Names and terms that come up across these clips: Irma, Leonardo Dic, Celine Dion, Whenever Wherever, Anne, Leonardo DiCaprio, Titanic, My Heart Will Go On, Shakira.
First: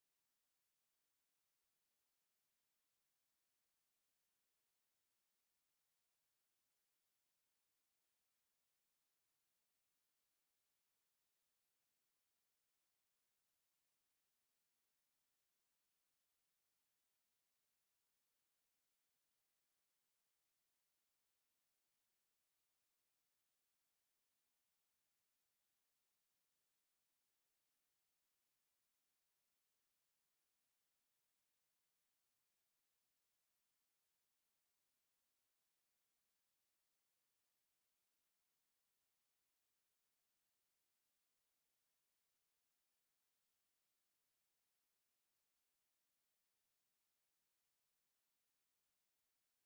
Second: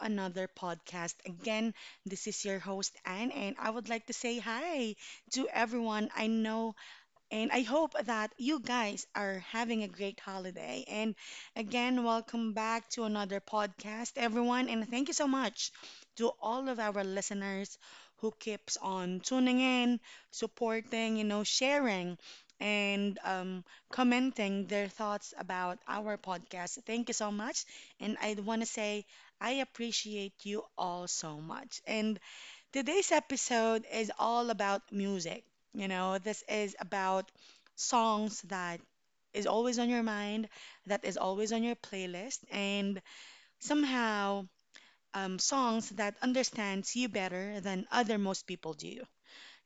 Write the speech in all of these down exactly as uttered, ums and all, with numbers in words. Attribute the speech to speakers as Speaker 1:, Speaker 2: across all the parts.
Speaker 1: another podcast. Again, this is your host, Anne, and I would like to say hi to everyone. I know, and I hope that you guys are having a great holiday. And again, welcome back to another podcast, everyone. And thank you so much to all of our listeners who keeps on tuning in, supporting, you know, sharing, and um, commenting their thoughts about our podcast. Thank you so much. And I want to say I appreciate you all so much. And today's episode is all about music. You know, this is about songs that is always on your mind, that is always on your playlist, and somehow um, songs that understands you better than other most people do.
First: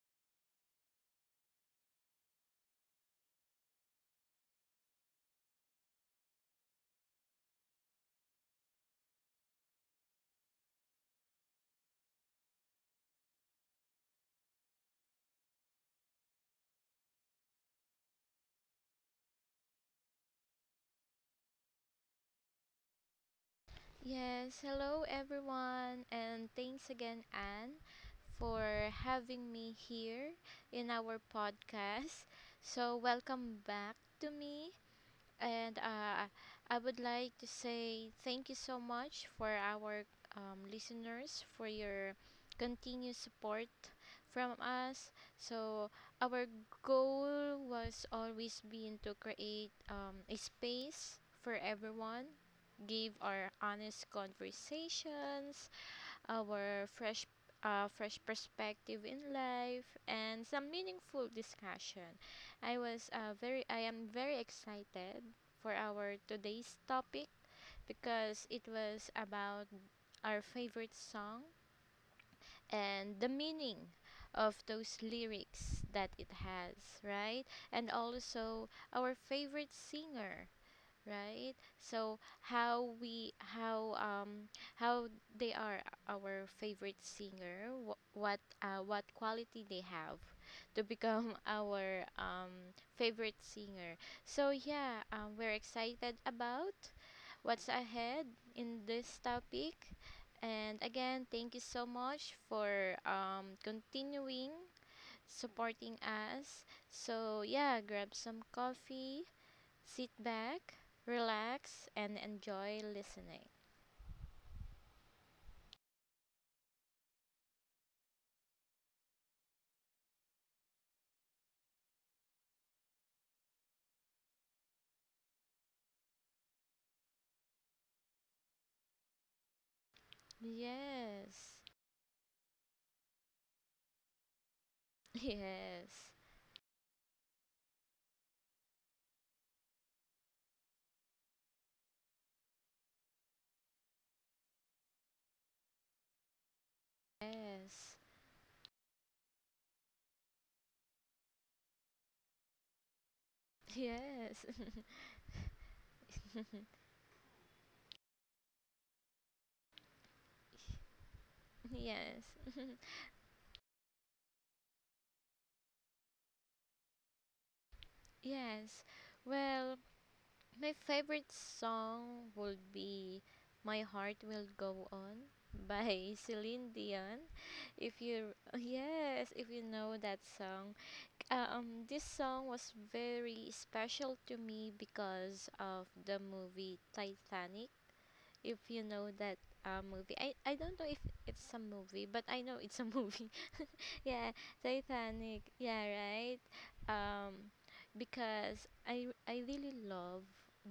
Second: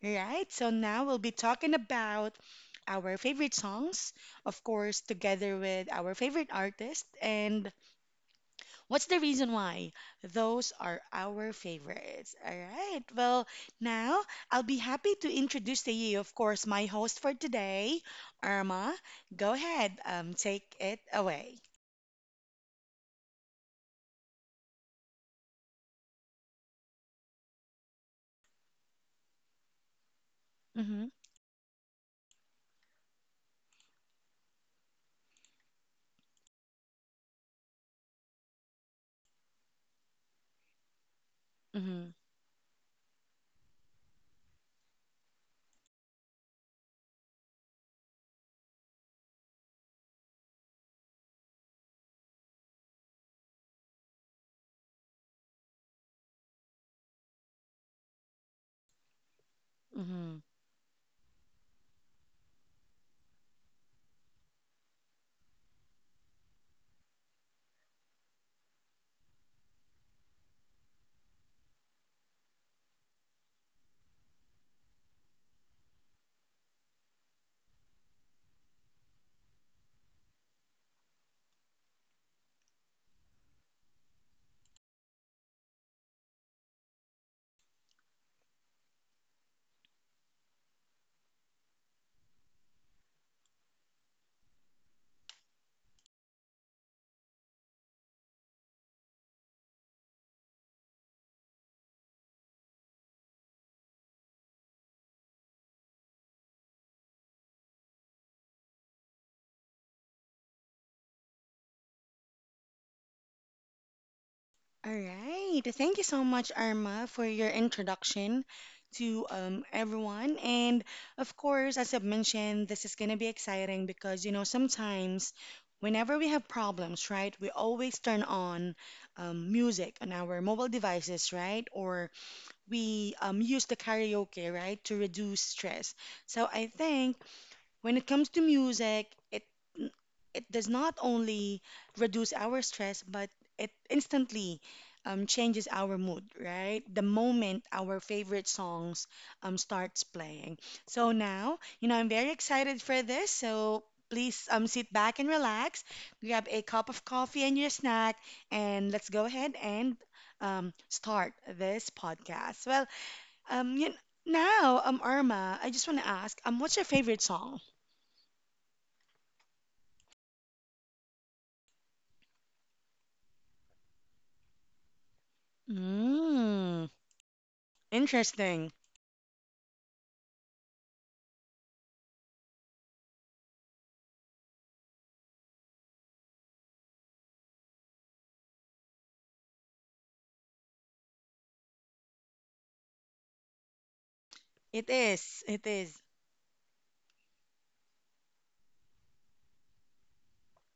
Speaker 1: Right? So now we'll be talking about our favorite songs, of course, together with our favorite artist and what's the reason why? Those are our favorites. All right. Well, now I'll be happy to introduce to you, of course, my host for today, Irma. Go ahead, um, take it away.
Speaker 2: Yes, hello everyone, and thanks again, Anne, for having me here in
Speaker 1: Mm-hmm.
Speaker 2: our podcast. So, welcome back to me. And uh, I would like to say thank you so much for our um, listeners for your continued support from us. So, our goal was always been to create um, a space for everyone, give our honest conversations, our fresh uh, fresh perspective in life
Speaker 1: Mm-hmm.
Speaker 2: and some meaningful discussion. I was uh, very I am very excited for our today's topic because it was about our favorite song and the meaning of those lyrics that it has, right? And also our favorite singer, right? So how we how um how they are our favorite singer, wh- what uh, what quality they have to become our um favorite singer. So yeah, um, we're excited about what's ahead in this topic, and again thank you so much for um continuing supporting us. So yeah, grab some coffee, sit back, relax, and enjoy listening.
Speaker 1: All right. Thank you so much, Arma, for your introduction to um, everyone. And of course, as I've mentioned, this is going to be exciting because, you know, sometimes whenever we have problems, right, we always turn on um, music on our mobile devices,
Speaker 2: Yes,
Speaker 1: right? Or we um, use the karaoke, right, to reduce
Speaker 2: yes,
Speaker 1: stress. So I think when it comes to music, it it does not only reduce our stress, but it instantly um, changes our mood, right? The moment
Speaker 2: yes,
Speaker 1: our favorite songs um, starts playing. So now, you know, I'm very excited for this. So
Speaker 2: yes,
Speaker 1: please um, sit back and relax, grab a cup of coffee and your snack, and let's go ahead and um, start this
Speaker 2: yes,
Speaker 1: podcast. Well, um, you now, um, Irma, I just want to ask, um, what's your favorite song?
Speaker 2: yes. Well, my favorite song would be My Heart Will Go On by Celine
Speaker 1: Mm,
Speaker 2: Dion. If you
Speaker 1: interesting.
Speaker 2: Yes, if you know that song. Uh, Um this song was very special to me because of the movie Titanic, if you know that uh, movie. I, I don't know if it's a movie, but I know it's a movie. Yeah,
Speaker 1: It is.
Speaker 2: Titanic.
Speaker 1: It
Speaker 2: Yeah,
Speaker 1: is.
Speaker 2: right. Um, because I I really love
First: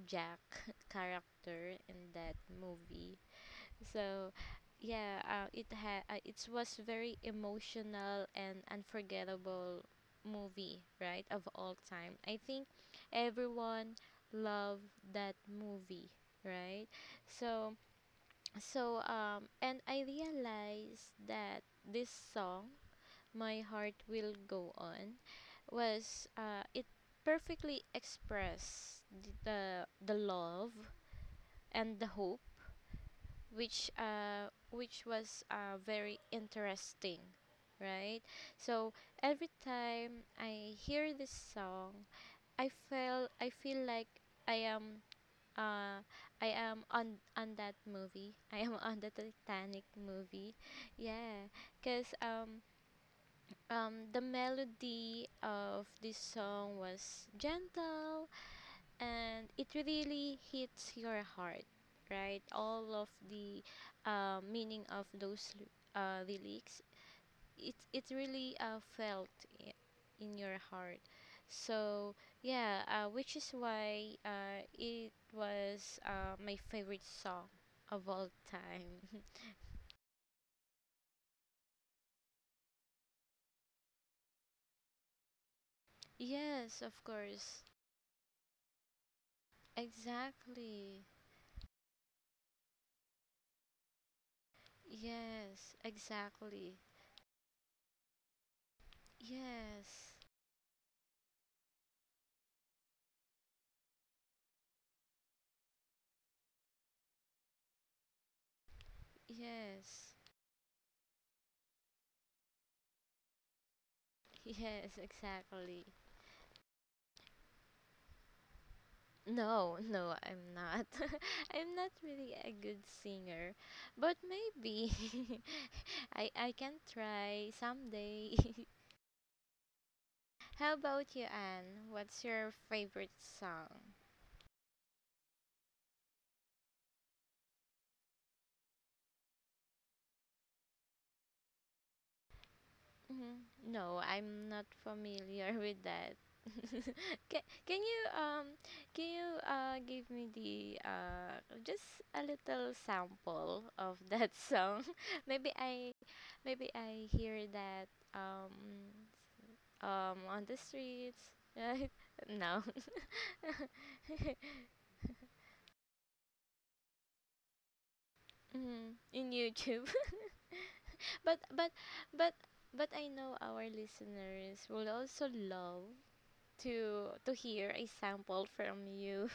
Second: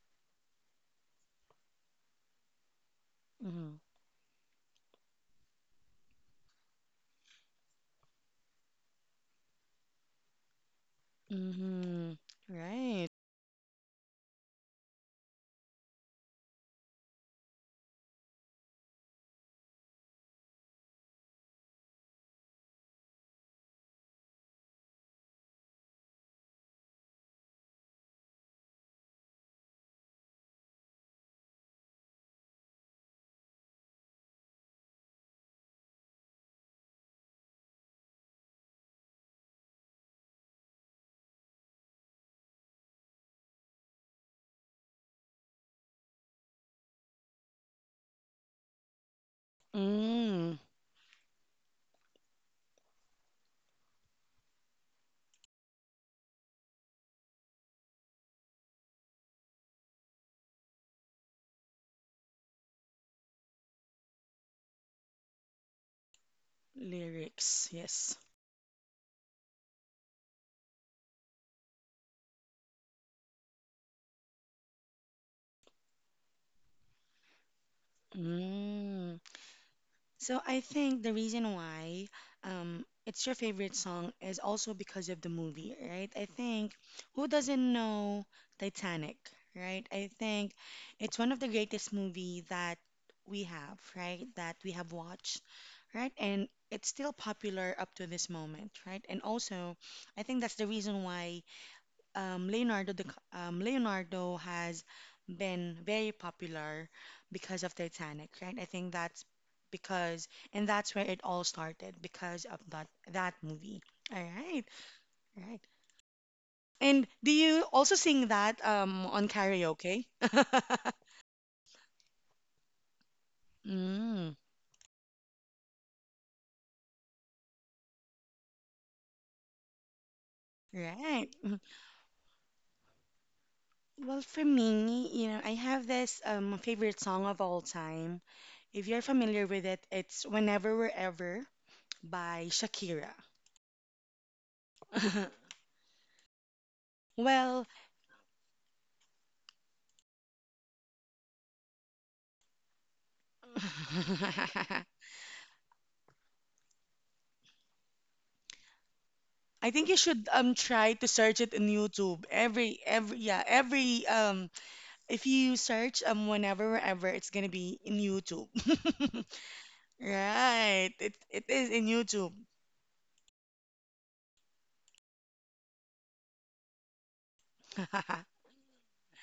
Speaker 2: Jack character in that movie.
Speaker 1: Mm-hmm.
Speaker 2: So, yeah, uh, it ha uh, it was very emotional and unforgettable movie, right? Of all
Speaker 1: Mm-hmm.
Speaker 2: time. I think
Speaker 1: Right.
Speaker 2: everyone loved that movie, right? So. So, um, and I realized that this song, My Heart Will Go On, was, uh, it perfectly expressed the, the, the love and the hope, which, uh, which was uh, very interesting, right? So, every time I hear this song, I feel, I feel like I am uh, I am on on that movie. I am on the Titanic movie.
Speaker 1: Mm.
Speaker 2: Yeah, cause um um the melody of this song was gentle and it really hits your heart, right? All of the uh, meaning of those l- uh, lyrics,
Speaker 1: Lyrics.
Speaker 2: it it
Speaker 1: Yes.
Speaker 2: really uh, felt i- in your heart. So yeah, uh, which is why uh, it was uh, my favorite song of all time.
Speaker 1: Mm. So I think the reason why um, it's your favorite song is also because of the movie, right? I think
Speaker 2: Yes, of
Speaker 1: who
Speaker 2: course.
Speaker 1: doesn't know Titanic, right? I think
Speaker 2: Exactly.
Speaker 1: it's one of the greatest movie that we have, right? That we have watched,
Speaker 2: Yes,
Speaker 1: right? And
Speaker 2: exactly.
Speaker 1: it's still popular up to this moment, right? And also,
Speaker 2: Yes.
Speaker 1: I think that's the reason why um, Leonardo Dic- um, Leonardo has been very popular because of Titanic, right? I think that's
Speaker 2: Yes.
Speaker 1: because, and that's where it all started because of that that movie. All right,
Speaker 2: Yes,
Speaker 1: all right.
Speaker 2: exactly.
Speaker 1: And do you also sing that um, on
Speaker 2: No,
Speaker 1: karaoke?
Speaker 2: no, I'm not. I'm not really a good singer, but
Speaker 1: Mm,
Speaker 2: maybe I I can try someday. How about you,
Speaker 1: right. Mm.
Speaker 2: Anne? What's your favorite song?
Speaker 1: Well, for me, you know, I have this um favorite song of all time. If you're familiar with it, it's Whenever Wherever by Shakira.
Speaker 2: Mhm. No, I'm not familiar with that. can,
Speaker 1: Well,
Speaker 2: can you um can you uh give me the uh just a little sample of that song? maybe I maybe I hear that um
Speaker 1: I think you
Speaker 2: um
Speaker 1: should
Speaker 2: on the
Speaker 1: um try to
Speaker 2: streets,
Speaker 1: search it in
Speaker 2: right?
Speaker 1: YouTube.
Speaker 2: No.
Speaker 1: Every every yeah, every um if you search um whenever wherever, it's gonna be in YouTube.
Speaker 2: Mhm, in YouTube.
Speaker 1: Right. It
Speaker 2: but
Speaker 1: it
Speaker 2: but
Speaker 1: is in
Speaker 2: but
Speaker 1: YouTube.
Speaker 2: but I know our listeners will also love to to hear a
Speaker 1: All
Speaker 2: sample from you.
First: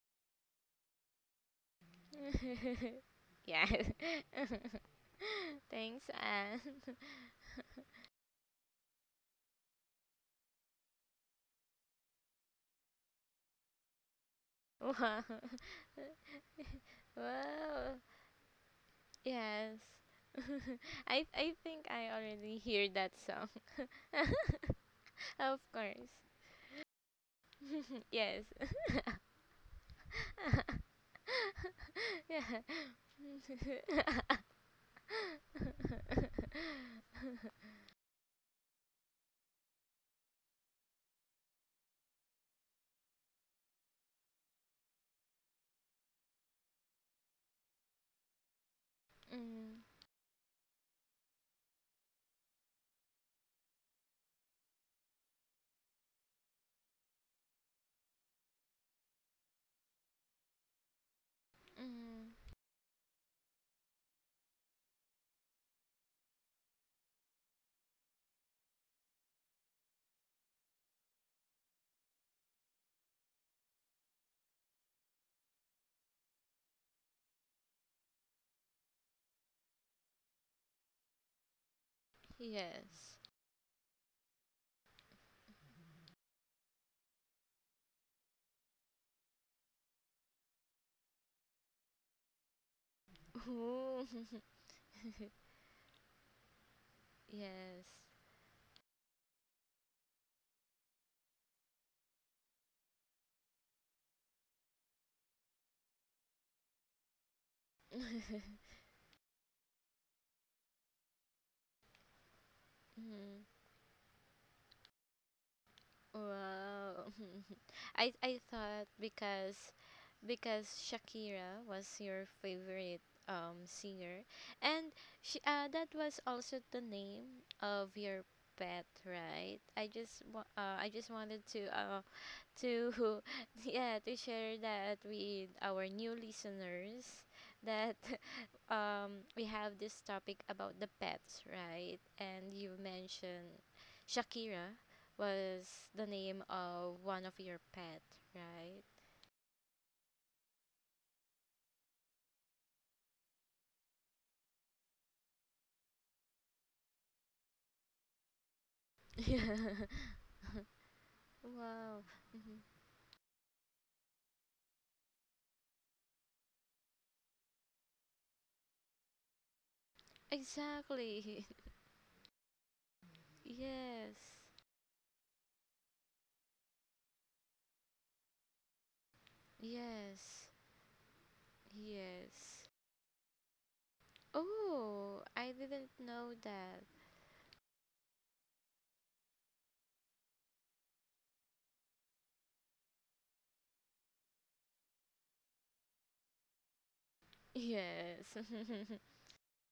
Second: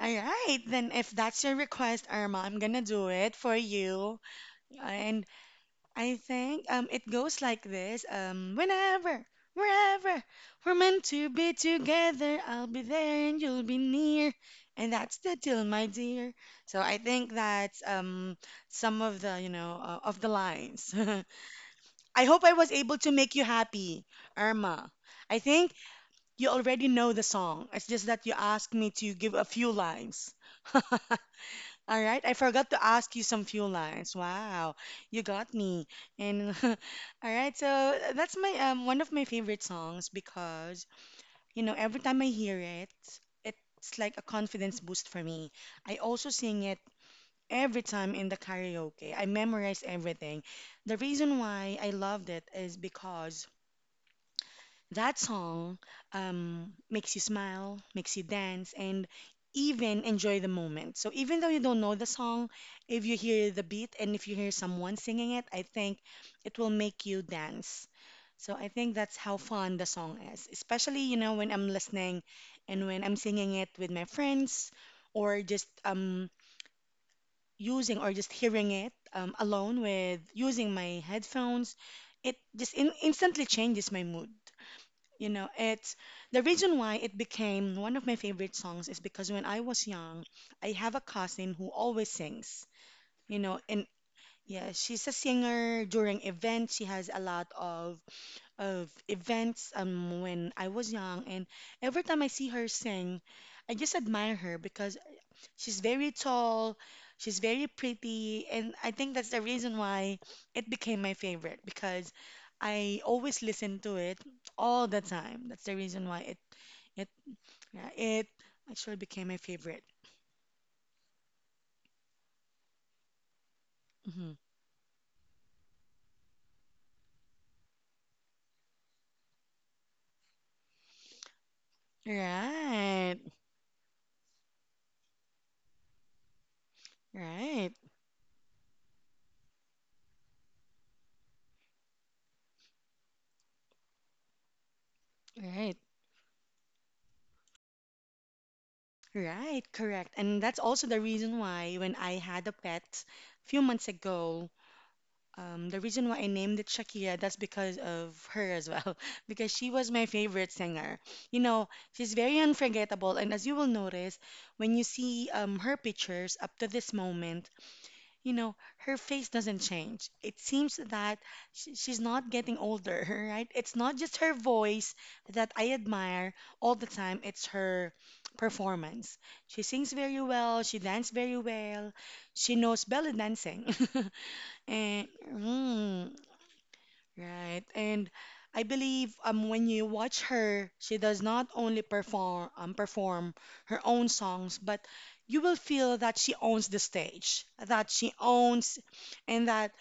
Speaker 1: right, then if that's your request, Irma, I'm gonna do it for
Speaker 2: Yeah.
Speaker 1: you. And
Speaker 2: Thanks,
Speaker 1: I
Speaker 2: Anne.
Speaker 1: think um it goes like this. Um whenever, wherever we're meant to be together, I'll be there and you'll be near. And that's
Speaker 2: Wow.
Speaker 1: the deal, my dear. So I think that's
Speaker 2: Wow.
Speaker 1: um some of the, you
Speaker 2: Yes.
Speaker 1: know, uh, of the lines.
Speaker 2: i i think I
Speaker 1: I hope I
Speaker 2: already
Speaker 1: was
Speaker 2: hear
Speaker 1: able to
Speaker 2: that
Speaker 1: make you
Speaker 2: song.
Speaker 1: happy, Irma. I
Speaker 2: Of
Speaker 1: think
Speaker 2: course.
Speaker 1: you already know the song. It's just that you
Speaker 2: Yes.
Speaker 1: asked me to give a few lines. All right, I
Speaker 2: Yeah.
Speaker 1: forgot to ask you some few lines. Wow, you got me. And all right, so uh, that's my um one of my favorite songs because you know every time I hear it, it's like a confidence boost for me. I also sing it every time in the karaoke. I memorize
Speaker 2: Mm,
Speaker 1: everything. The reason why I loved it is because that song um, makes you smile, makes you dance, and even enjoy the moment. So even though you don't know the song,
Speaker 2: mm,
Speaker 1: if you hear the beat and if you hear someone singing it, I think it will make you dance. So I think that's how fun the song is, especially you know when I'm listening and when I'm singing it with my friends or just um using or just hearing it um, alone with using my headphones, it just in
Speaker 2: yes.
Speaker 1: instantly changes my mood. You know, it's the reason why it became one of my favorite songs is because when I was young, I have a cousin who always sings. You know, and
Speaker 2: Ooh,
Speaker 1: yeah, she's a singer during events. She has a lot
Speaker 2: yes.
Speaker 1: of of events um when I was young, and every time I see her sing, I just admire her because she's very tall, she's very pretty, and I think that's the reason why it became my favorite because I always
Speaker 2: Mm,
Speaker 1: listen to it all the time. That's the reason why it it
Speaker 2: wow.
Speaker 1: yeah,
Speaker 2: I
Speaker 1: it
Speaker 2: I thought
Speaker 1: actually became my
Speaker 2: because
Speaker 1: favorite.
Speaker 2: because Shakira was your favorite um singer,
Speaker 1: Hmm.
Speaker 2: and she uh that was also the name of your pet, right? I just wa- uh I just wanted to uh to
Speaker 1: Right.
Speaker 2: yeah to share that with our new listeners
Speaker 1: Right.
Speaker 2: that um we have this topic about the pets, right? And you mentioned Shakira
Speaker 1: Right.
Speaker 2: was the name of one of your pet, right?
Speaker 1: Right, correct. And that's also the reason why when I had a pet a few months ago, um, the reason why I named it Shakira, that's because of her as well, because she was my favorite singer. You know,
Speaker 2: Wow.
Speaker 1: she's very
Speaker 2: Hmm.
Speaker 1: unforgettable, and as you will notice, when you see um, her pictures up to this moment, you know, her face doesn't change. It seems that
Speaker 2: Exactly.
Speaker 1: sh she's not getting older, right? It's not just
Speaker 2: Yes.
Speaker 1: her voice that I admire all the time, it's her performance. She sings very
Speaker 2: Yes.
Speaker 1: well, she dances very well, she
Speaker 2: Yes.
Speaker 1: knows belly dancing. And,
Speaker 2: Oh, I didn't
Speaker 1: mm,
Speaker 2: know that.
Speaker 1: right. And I believe um when you watch her, she does not only perform um perform her own songs, but you will feel that she owns the stage, that she
Speaker 2: Yes.
Speaker 1: owns, and that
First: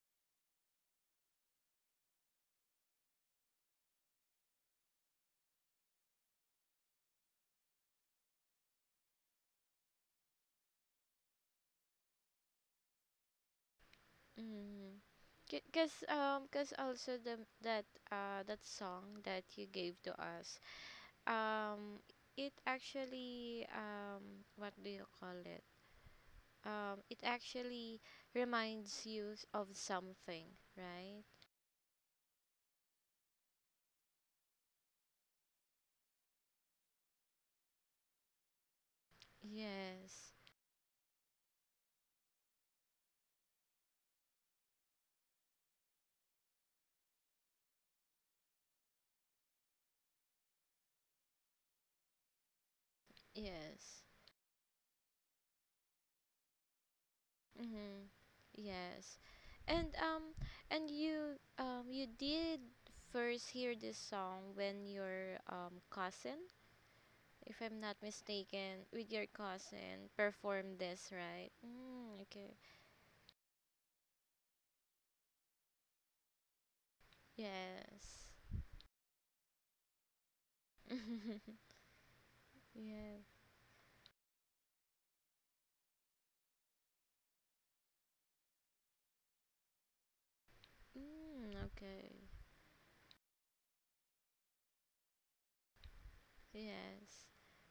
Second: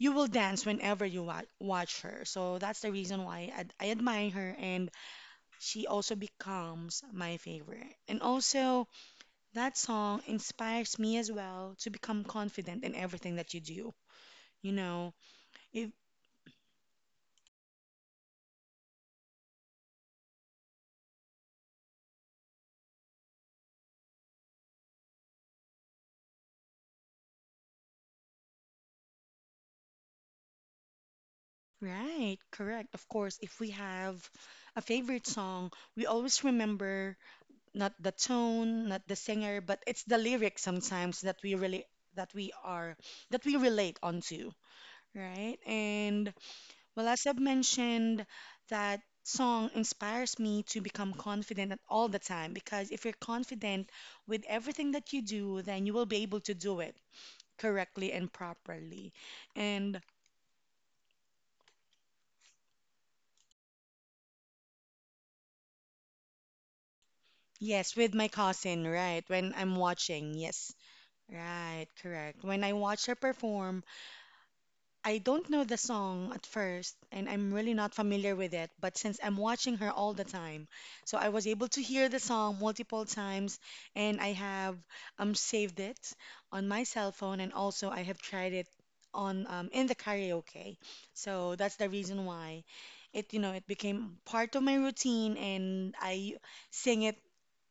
Speaker 1: you will dance whenever you wa watch her. So that's the reason why I, ad- I admire her, and she also becomes my favorite. And also, that song inspires me as well to become confident in everything that you do. You
Speaker 2: Mm.
Speaker 1: know,
Speaker 2: Because um, cause also the that uh that song that you gave to us, um, it actually, um, what do you call it? Um, it actually reminds you s- of something, right?
Speaker 1: right, correct. Of course, if we have a favorite song, we always remember not the tone, not the singer, but it's the
Speaker 2: Yes,
Speaker 1: lyrics sometimes that we really that we are that we relate onto, right? And well, as I've mentioned, that song inspires me to become confident at all the time because if you're confident
Speaker 2: yes,
Speaker 1: with everything that you do, then you will be able to do it
Speaker 2: mm-hmm.
Speaker 1: correctly and properly.
Speaker 2: Yes, and
Speaker 1: And
Speaker 2: um, and you, um, you did first hear this song when your um cousin, if I'm
Speaker 1: yes,
Speaker 2: not
Speaker 1: with my cousin,
Speaker 2: mistaken, with
Speaker 1: right?
Speaker 2: your
Speaker 1: When I'm
Speaker 2: cousin
Speaker 1: watching, yes.
Speaker 2: perform this, right?
Speaker 1: Right,
Speaker 2: Mm,
Speaker 1: correct.
Speaker 2: okay.
Speaker 1: When I watch her perform, I don't know the song at first, and I'm really not
Speaker 2: Yes.
Speaker 1: familiar with it. But since I'm watching her all the time, so I was able to hear the song multiple
Speaker 2: Yeah.
Speaker 1: times, and I have um saved it on my cell phone, and also I have tried it on um in the karaoke.
Speaker 2: Mm,
Speaker 1: So that's the
Speaker 2: okay.
Speaker 1: reason why it, you know, it became part of my routine, and I sing it
Speaker 2: Yes.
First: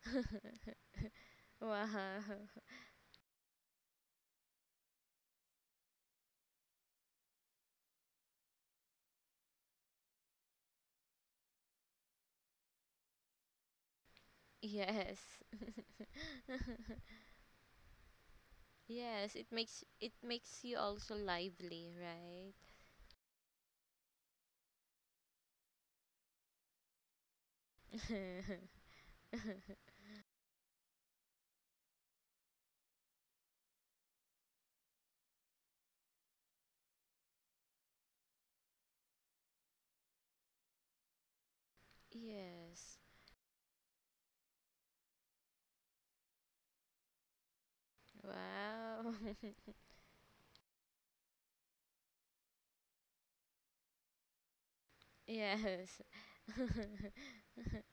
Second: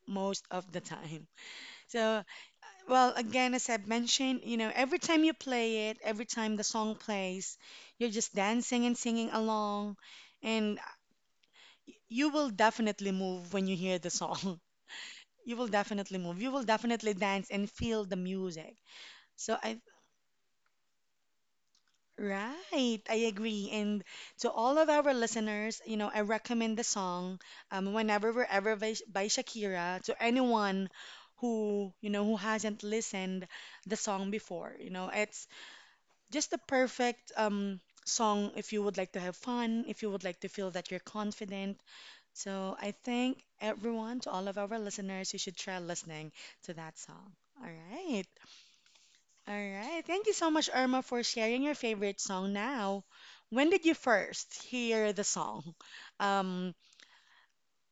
Speaker 1: most of the time.
Speaker 2: Wow.
Speaker 1: So, well, again, as I've mentioned, you know, every time you play it, every time the song plays, you're just dancing and singing along, and you will definitely move when you hear the song.
Speaker 2: Yes.
Speaker 1: You will definitely move. You will definitely dance and feel the music.
Speaker 2: Yes, it
Speaker 1: So I,
Speaker 2: makes, it makes you also lively, right?
Speaker 1: right, I agree. And to all of our listeners, you know, I recommend the song um, Whenever We're Ever by, by Shakira to anyone who, you know, who hasn't listened the song before. You know, it's just the perfect um song if you would like to have fun, if you would like to feel that you're confident. So I
Speaker 2: Yes.
Speaker 1: think everyone, to all of our listeners, you should try listening to that song. All right.
Speaker 2: Wow.
Speaker 1: All right. Thank you so much, Irma, for sharing your favorite song now. When did you first hear the song?
Speaker 2: Yes.
Speaker 1: Um,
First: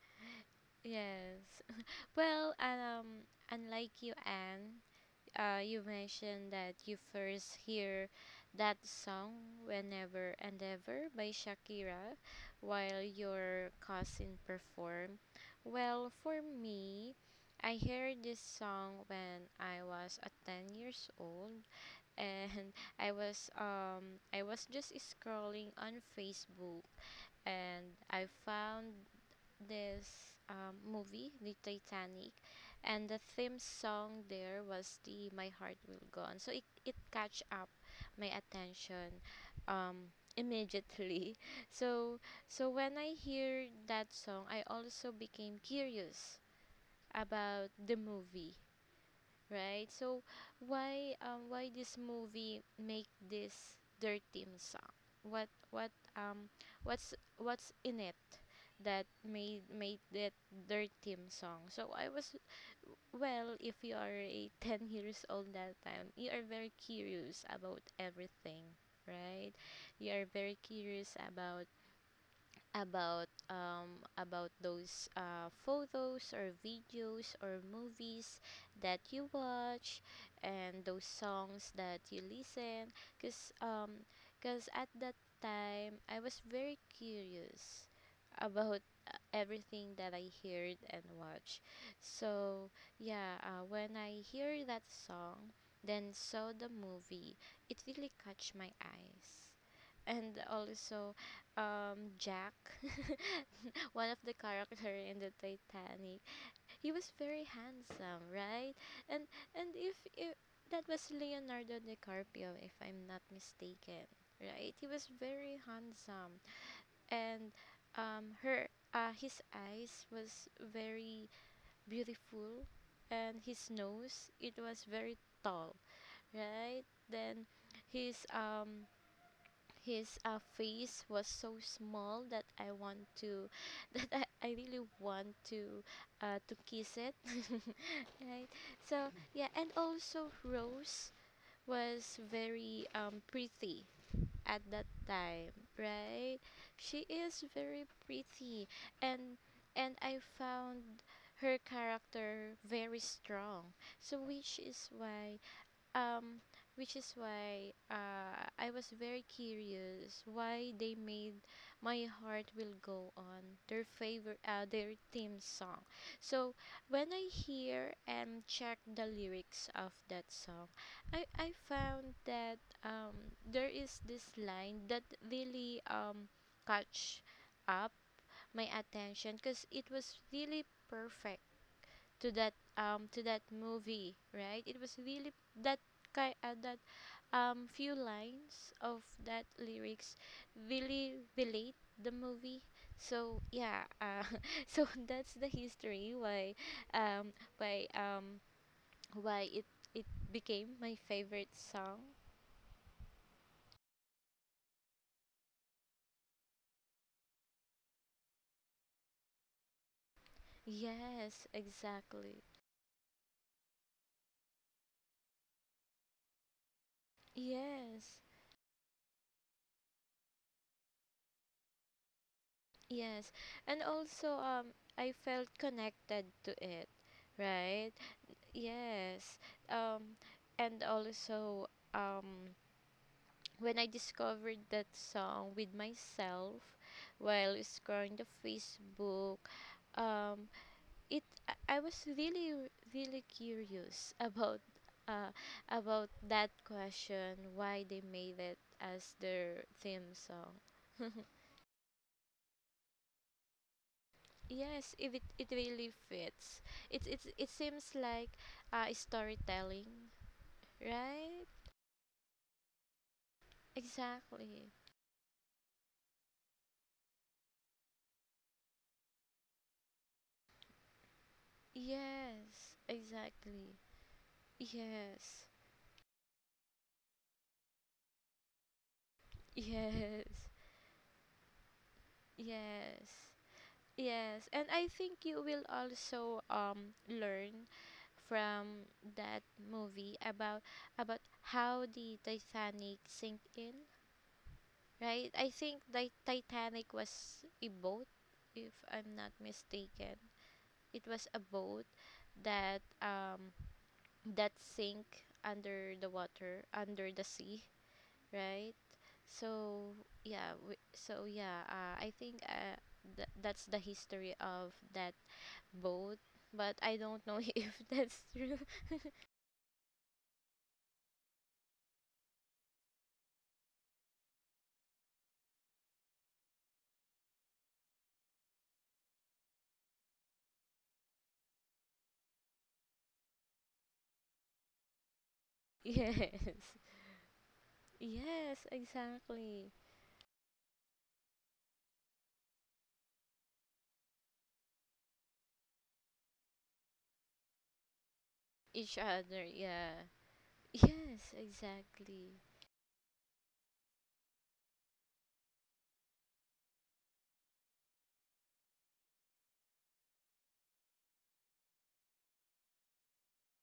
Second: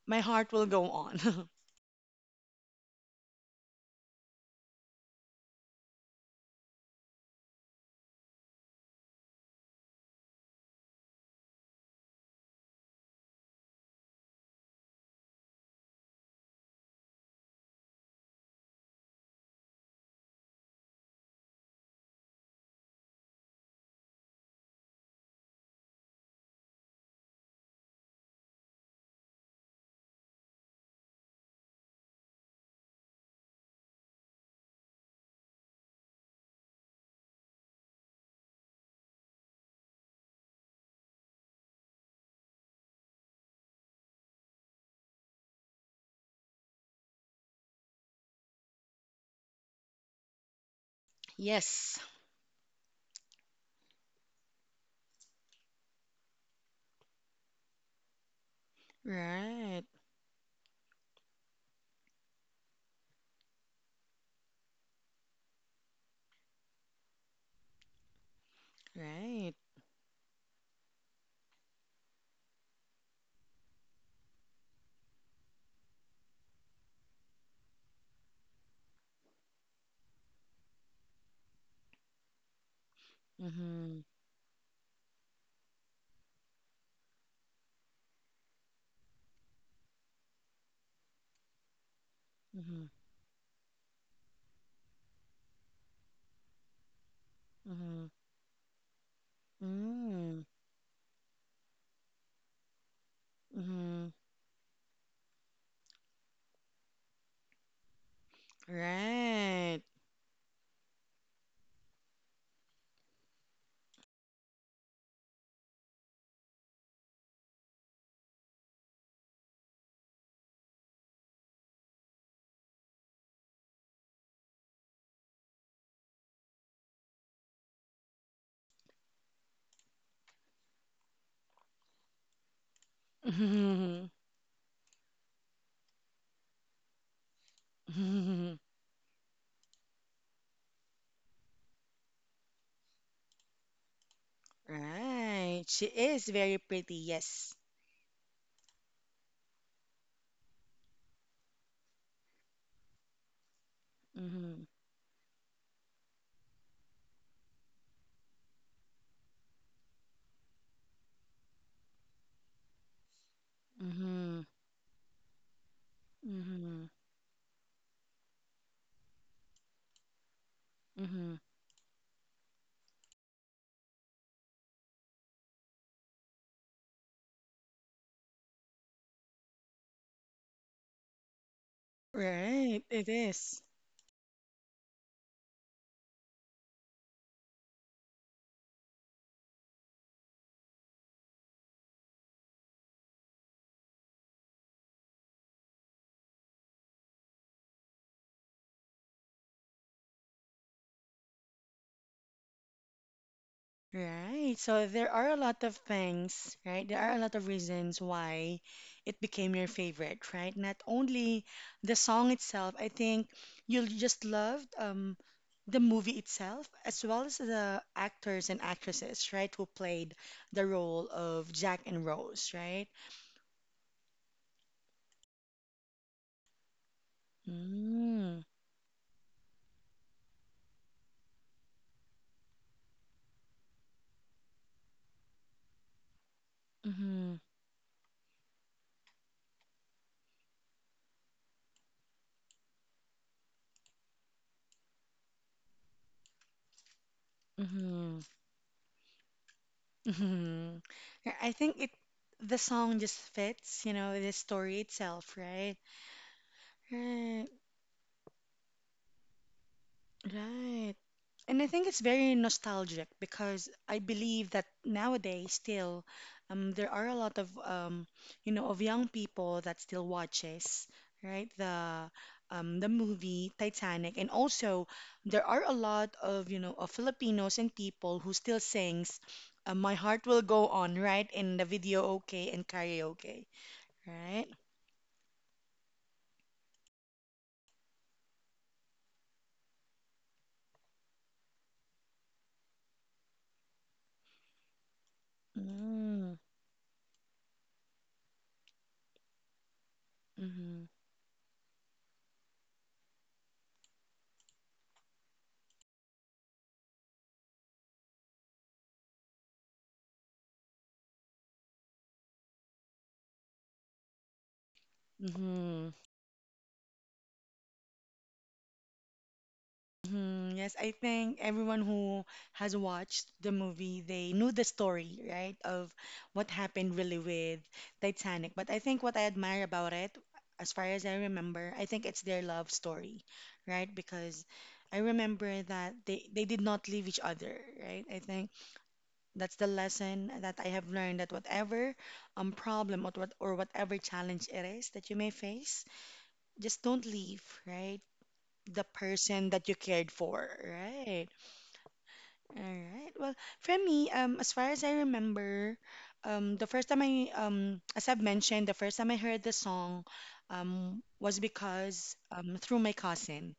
Speaker 1: My Heart Will Go On.
Speaker 2: Yes. Well, um, unlike you, Anne, uh, you mentioned that you first hear that song Whenever and Ever by Shakira while your cousin performed. Well, for me, I heard this song when I was at ten years old, and I was um I was just scrolling on Facebook, and I found this um, movie, the Titanic, and the theme song there was the "My Heart Will Go On." So it it catch up my attention, um, immediately. So so when I hear that song, I also became curious about the movie, right? So why um why this
Speaker 1: Yes.
Speaker 2: movie make this their theme song? What what um what's what's in it that made
Speaker 1: Right.
Speaker 2: made that their theme song? So I was, well, if you are a ten years old that time, you are very curious about everything, right?
Speaker 1: Right.
Speaker 2: You are very curious about about um, about those uh, photos or videos or movies that you watch and those songs that you listen, because um,
Speaker 1: Mm-hmm.
Speaker 2: cause at that time I was very curious about uh, everything that I heard and watched. So
Speaker 1: Mm-hmm.
Speaker 2: yeah, uh, when I hear that song, then saw the movie, it really catch my eyes. And
Speaker 1: Mm-hmm.
Speaker 2: also, um Jack, one
Speaker 1: Mm-hmm.
Speaker 2: of the character in the Titanic. He was very handsome, right? And and
Speaker 1: Right.
Speaker 2: if, if that was Leonardo DiCaprio, if I'm not mistaken, right? He was very handsome, and um her uh his eyes was very beautiful, and his nose, it was very tall, right? Then his um his uh, face was so small that I want to that
Speaker 1: Mhm.
Speaker 2: I, I really want to uh, to kiss it. Right.
Speaker 1: Mhm.
Speaker 2: So yeah, and also Rose was very um, pretty at that time,
Speaker 1: Right. She is
Speaker 2: right?
Speaker 1: very pretty,
Speaker 2: She is
Speaker 1: yes.
Speaker 2: very pretty, and and I found her character very strong. So which
Speaker 1: Mhm.
Speaker 2: is why um which is why uh I was very curious why they made My Heart Will Go On their favorite
Speaker 1: Mhm.
Speaker 2: uh, their theme song. So
Speaker 1: Mhm.
Speaker 2: when I hear and check the lyrics of that song, I
Speaker 1: Mhm.
Speaker 2: I found that um there is this line that really um catch up my attention because it was really perfect to that
Speaker 1: Right,
Speaker 2: um
Speaker 1: it
Speaker 2: to that
Speaker 1: is.
Speaker 2: movie, right? It was really that kind uh, that um few lines of that lyrics really relate the movie. So yeah, uh, so that's the history why um why um why it it became my favorite song.
Speaker 1: Right. So there are a lot of things, right? There are a lot of reasons why it became your favorite, right? Not
Speaker 2: Yes,
Speaker 1: only the song
Speaker 2: exactly.
Speaker 1: itself, I think you just loved um the movie itself as well as the
Speaker 2: Yes.
Speaker 1: actors and actresses, right, who played the role of Jack and Rose, right?
Speaker 2: Yes. And also, um I felt connected to it, right?
Speaker 1: Mm.
Speaker 2: Yes. Um, and also, um, when I discovered that song with myself
Speaker 1: Mm-hmm.
Speaker 2: while scrolling the Facebook, um, it I I was really, really curious about uh, about that question, why they
Speaker 1: Hmm.
Speaker 2: made it as their theme song.
Speaker 1: Mm-hmm. I think it the song just fits, you know, the story
Speaker 2: Yes, if it,
Speaker 1: itself,
Speaker 2: it
Speaker 1: right?
Speaker 2: really fits. It, it, it
Speaker 1: Right,
Speaker 2: seems like uh, storytelling,
Speaker 1: right.
Speaker 2: right?
Speaker 1: And I think it's very nostalgic because I believe
Speaker 2: Exactly.
Speaker 1: that nowadays still um, there are a lot of um, you know of young people that still watches right the
Speaker 2: Yes,
Speaker 1: um, the movie
Speaker 2: exactly.
Speaker 1: Titanic and also
Speaker 2: Yes.
Speaker 1: there are a lot of you know of Filipinos and people who still sings uh, My
Speaker 2: Yes.
Speaker 1: Heart Will Go On right in the video okay and
Speaker 2: Yes.
Speaker 1: karaoke
Speaker 2: Yes.
Speaker 1: right.
Speaker 2: And I think you will also um learn from that movie about about how the Titanic sank in, right? I think the
Speaker 1: Mm.
Speaker 2: Titanic was a boat, if I'm not mistaken.
Speaker 1: Mm-hmm.
Speaker 2: It was a boat that um that sink under the water, under the sea. Right? So yeah, we, so yeah, uh, I think uh, th- that's the history of that
Speaker 1: Mm-hmm.
Speaker 2: boat, but I don't know if that's true.
Speaker 1: Mhm, yes, I think everyone who has watched the movie, they knew the story, right, of what happened really with Titanic. But I think what I admire about it, as far as I remember, I think it's their love story, right? Because I remember that they, they did
Speaker 2: Yes,
Speaker 1: not leave each other, right? I think
Speaker 2: yes,
Speaker 1: that's
Speaker 2: exactly.
Speaker 1: the lesson that I have learned, that whatever um problem or what or whatever challenge it is that you may face, just don't leave, right? The
Speaker 2: Each other,
Speaker 1: person that you
Speaker 2: yeah.
Speaker 1: cared for, right?
Speaker 2: Yes, exactly.
Speaker 1: All right. Well, for me, um, as far as I remember, um, the first time I, um, as I've mentioned, the first time I heard the song, um, was because um, through my cousin.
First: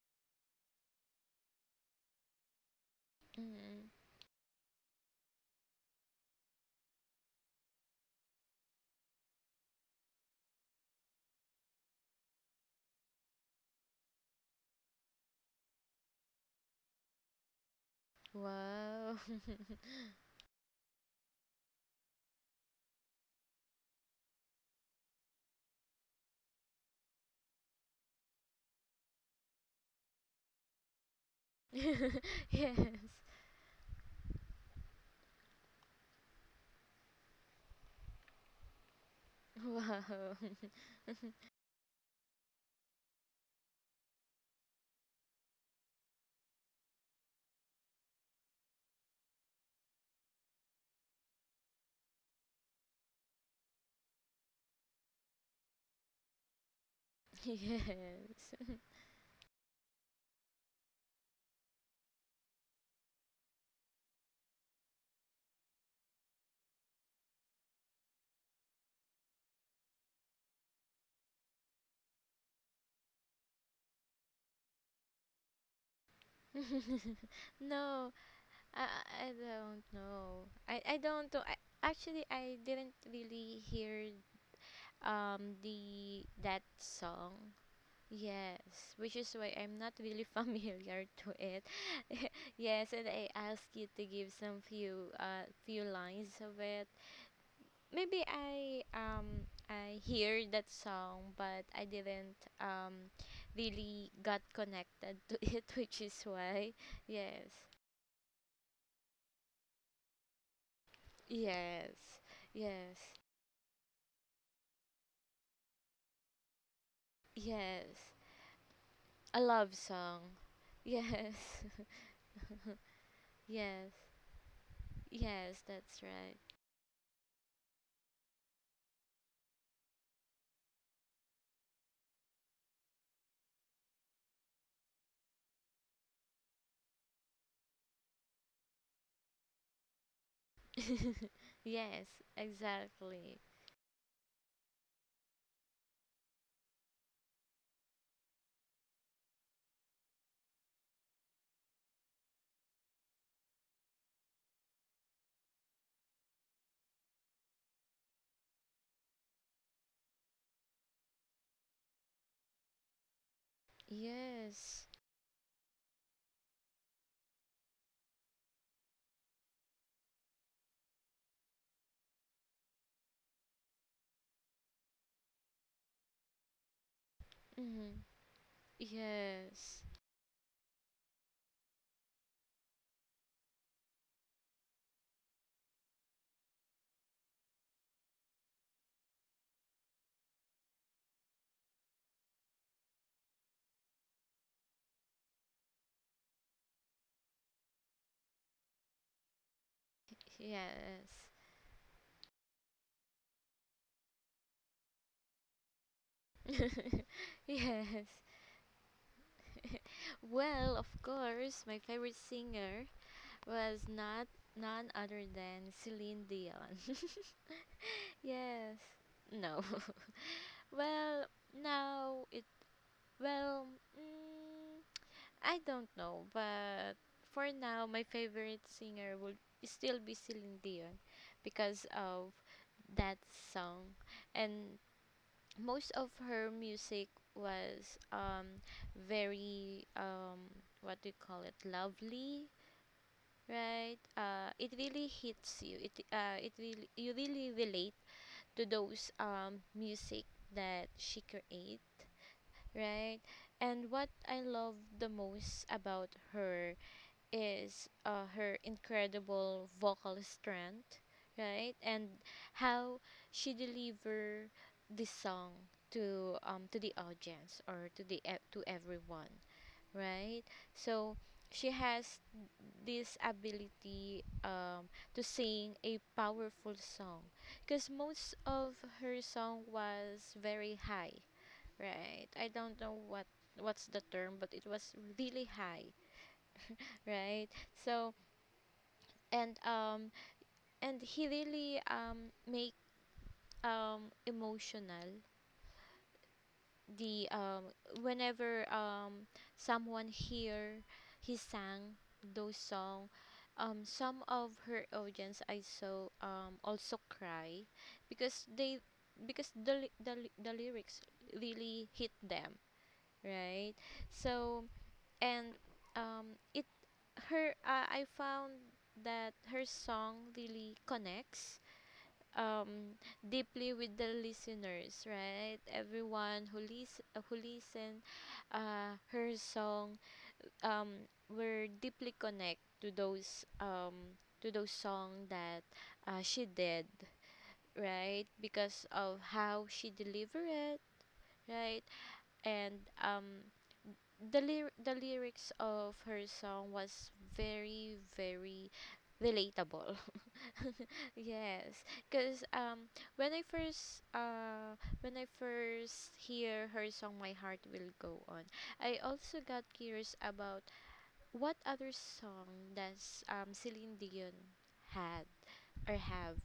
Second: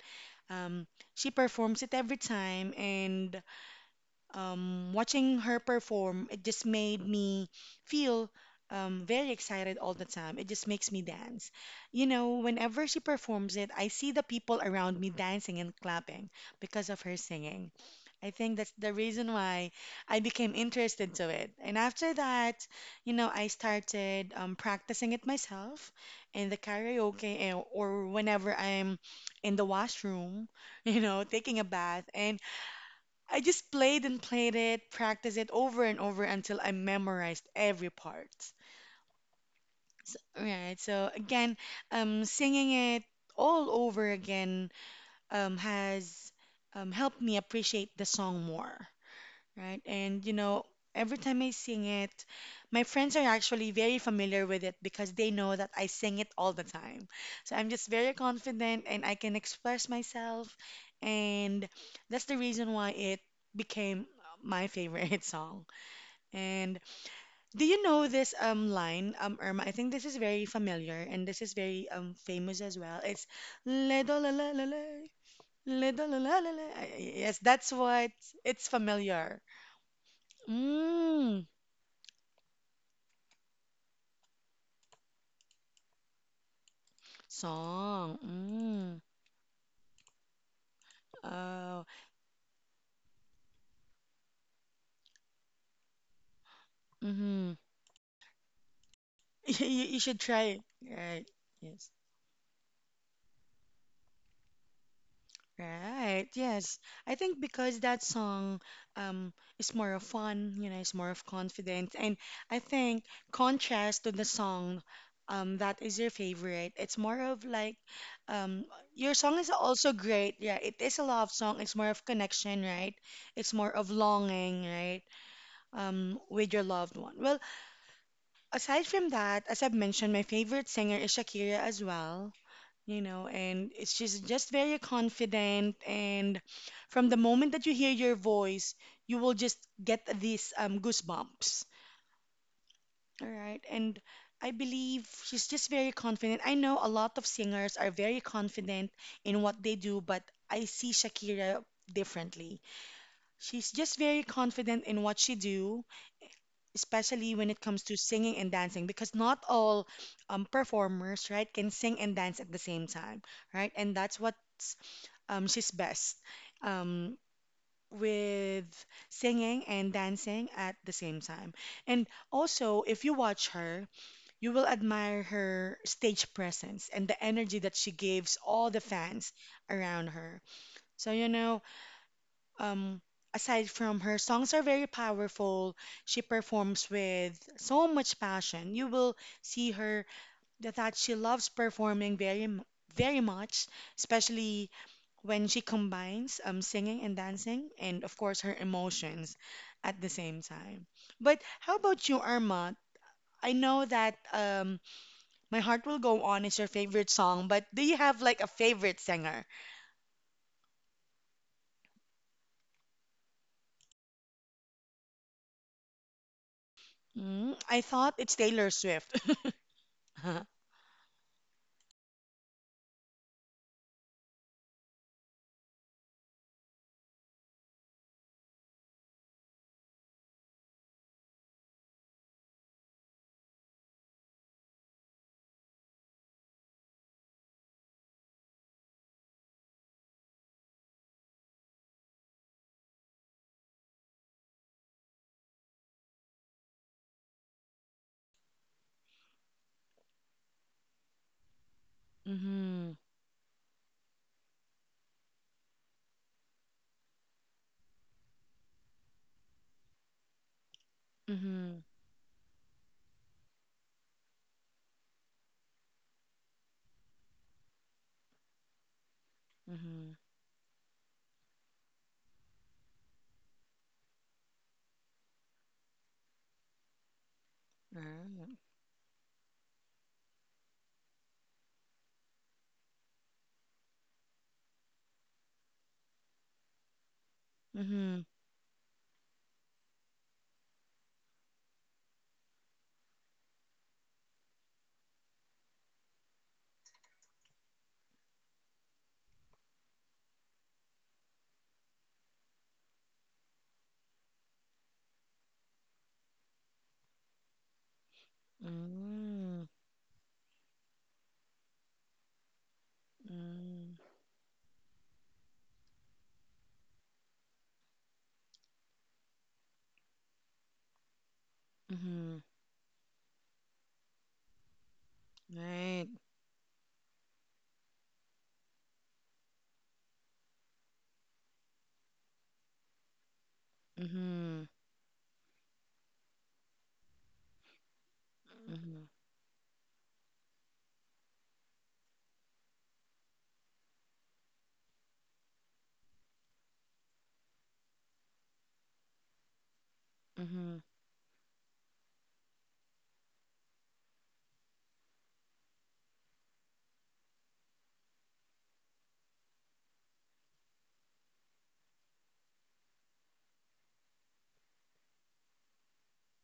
Speaker 1: Um, she performs it every time, and
Speaker 2: Mm.
Speaker 1: um, watching her perform, it just made me feel um, very excited all the time. It just makes me dance. You know, whenever she performs it, I see the people around me dancing and clapping because of her singing. I think that's the
Speaker 2: Wow.
Speaker 1: reason why I became interested to it. And after that, you know, I started um, practicing it myself in the karaoke eh, or whenever I'm in the washroom, you know, taking a bath. And
Speaker 2: Yes.
Speaker 1: I just played and played it, practiced it over and over until I memorized every part. So,
Speaker 2: Wow.
Speaker 1: right. So again, um, singing it all over again um, has um, helped me appreciate the song more, right? And you know, every time I sing it, my friends are actually very familiar with it because they know that I sing it all the time. So I'm just very
Speaker 2: Yes.
Speaker 1: confident and I can express myself, and that's the reason why it became my favorite song. And do you know this um line, um Irma? I think this is very familiar and this is very um famous as well. It's le do la la la la. Le do la la la la. I- Yes, that's
Speaker 2: No,
Speaker 1: what, it's
Speaker 2: I I I
Speaker 1: familiar.
Speaker 2: don't know. I I don't know.
Speaker 1: Mm.
Speaker 2: I, actually I didn't really hear um the that song.
Speaker 1: Song.
Speaker 2: Yes,
Speaker 1: Mm.
Speaker 2: which is why I'm not really familiar to it.
Speaker 1: Oh.
Speaker 2: Yes, and I asked you to give some few uh few lines of it.
Speaker 1: Mm-hmm.
Speaker 2: Maybe I um
Speaker 1: You,
Speaker 2: I
Speaker 1: you should
Speaker 2: hear
Speaker 1: try it.
Speaker 2: that
Speaker 1: Right.
Speaker 2: song, but I
Speaker 1: Yes.
Speaker 2: didn't um really got connected to it, which is
Speaker 1: Right.
Speaker 2: why
Speaker 1: Yes. I think
Speaker 2: yes,
Speaker 1: because that song um is more of fun, you know, it's more of
Speaker 2: yes,
Speaker 1: confidence. And I
Speaker 2: yes.
Speaker 1: think contrast to the song um that is your favorite, it's more of like
Speaker 2: Yes.
Speaker 1: um your
Speaker 2: A
Speaker 1: song is
Speaker 2: love
Speaker 1: also
Speaker 2: song.
Speaker 1: great. Yeah, it is a love song.
Speaker 2: Yes.
Speaker 1: It's more of connection, right? It's more of
Speaker 2: Yes.
Speaker 1: longing, right?
Speaker 2: Yes, that's
Speaker 1: Um,
Speaker 2: right.
Speaker 1: with your loved one. Well, aside from that, as I've mentioned, my favorite singer is Shakira as well. You know, and it's, she's just very confident. And from the moment that you hear your voice, you will just get these um, goosebumps.
Speaker 2: Yes,
Speaker 1: All
Speaker 2: exactly.
Speaker 1: right. And I believe she's just very confident. I know a lot of singers are very confident in what they do, but I see Shakira differently. She's just very confident in what she do, especially when it comes to singing and dancing, because not all um, performers, right, can sing and dance at the same time, right? And that's what
Speaker 2: Yes.
Speaker 1: um, she's best um, with, singing and dancing at the same time. And also, if you watch her, you will admire her stage presence and the energy that
Speaker 2: Mm-hmm.
Speaker 1: she gives all the fans
Speaker 2: Yes.
Speaker 1: around her. So, you know, um, aside from her songs are very powerful, she performs with so much passion. You will see her that that she loves performing very m- very much, especially when she combines um, singing and dancing, and of course her emotions at the same time.
Speaker 2: Yes.
Speaker 1: But how about you, Irma? I know that um, My Heart Will Go On is your favorite song, but do you
Speaker 2: Yes.
Speaker 1: have like a favorite singer?
Speaker 2: Well, of course, my favorite singer was not none other than Celine Dion.
Speaker 1: Mm, I thought it's Taylor
Speaker 2: Yes.
Speaker 1: Swift.
Speaker 2: No. well, now it well, mm, I don't know, but for now, my favorite singer will still be Celine Dion because of that song, and most of her music was um very um, what do you call it, lovely, right? Uh it really hits you, it uh it really, you really relate to those um music that she create,
Speaker 1: Hmm.
Speaker 2: right? And what I love the most about her is uh, her incredible vocal strength, right?
Speaker 1: Mhm.
Speaker 2: And how she deliver the song to um to the audience or to the e- to everyone,
Speaker 1: Mhm.
Speaker 2: right? So she has this ability um to sing a powerful song because most
Speaker 1: Right.
Speaker 2: of her song was very high, right? I don't know what what's the term, but it was really high, right? so
Speaker 1: Mhm.
Speaker 2: and um and he really um make um emotional, the um whenever um someone hear he sang those song, um some of her audience I saw um also cry because they because
Speaker 1: Mm.
Speaker 2: the ly- the, ly- the lyrics really hit them, right?
Speaker 1: Mm.
Speaker 2: So and um it her uh, I found that her song really connects
Speaker 1: Mhm.
Speaker 2: um deeply with the listeners, right?
Speaker 1: Right.
Speaker 2: Everyone who listen who listen uh her song um were deeply connect to those, um to
Speaker 1: Mhm.
Speaker 2: those song that uh, she did, right? Because
Speaker 1: Mhm.
Speaker 2: of how she delivered it, right? And um the ly- the lyrics of her song was very very relatable.
Speaker 1: Mhm.
Speaker 2: Yes, because um when I first uh when i first hear her song My Heart Will Go On, I also got curious about what other song does um Celine Dion had or have.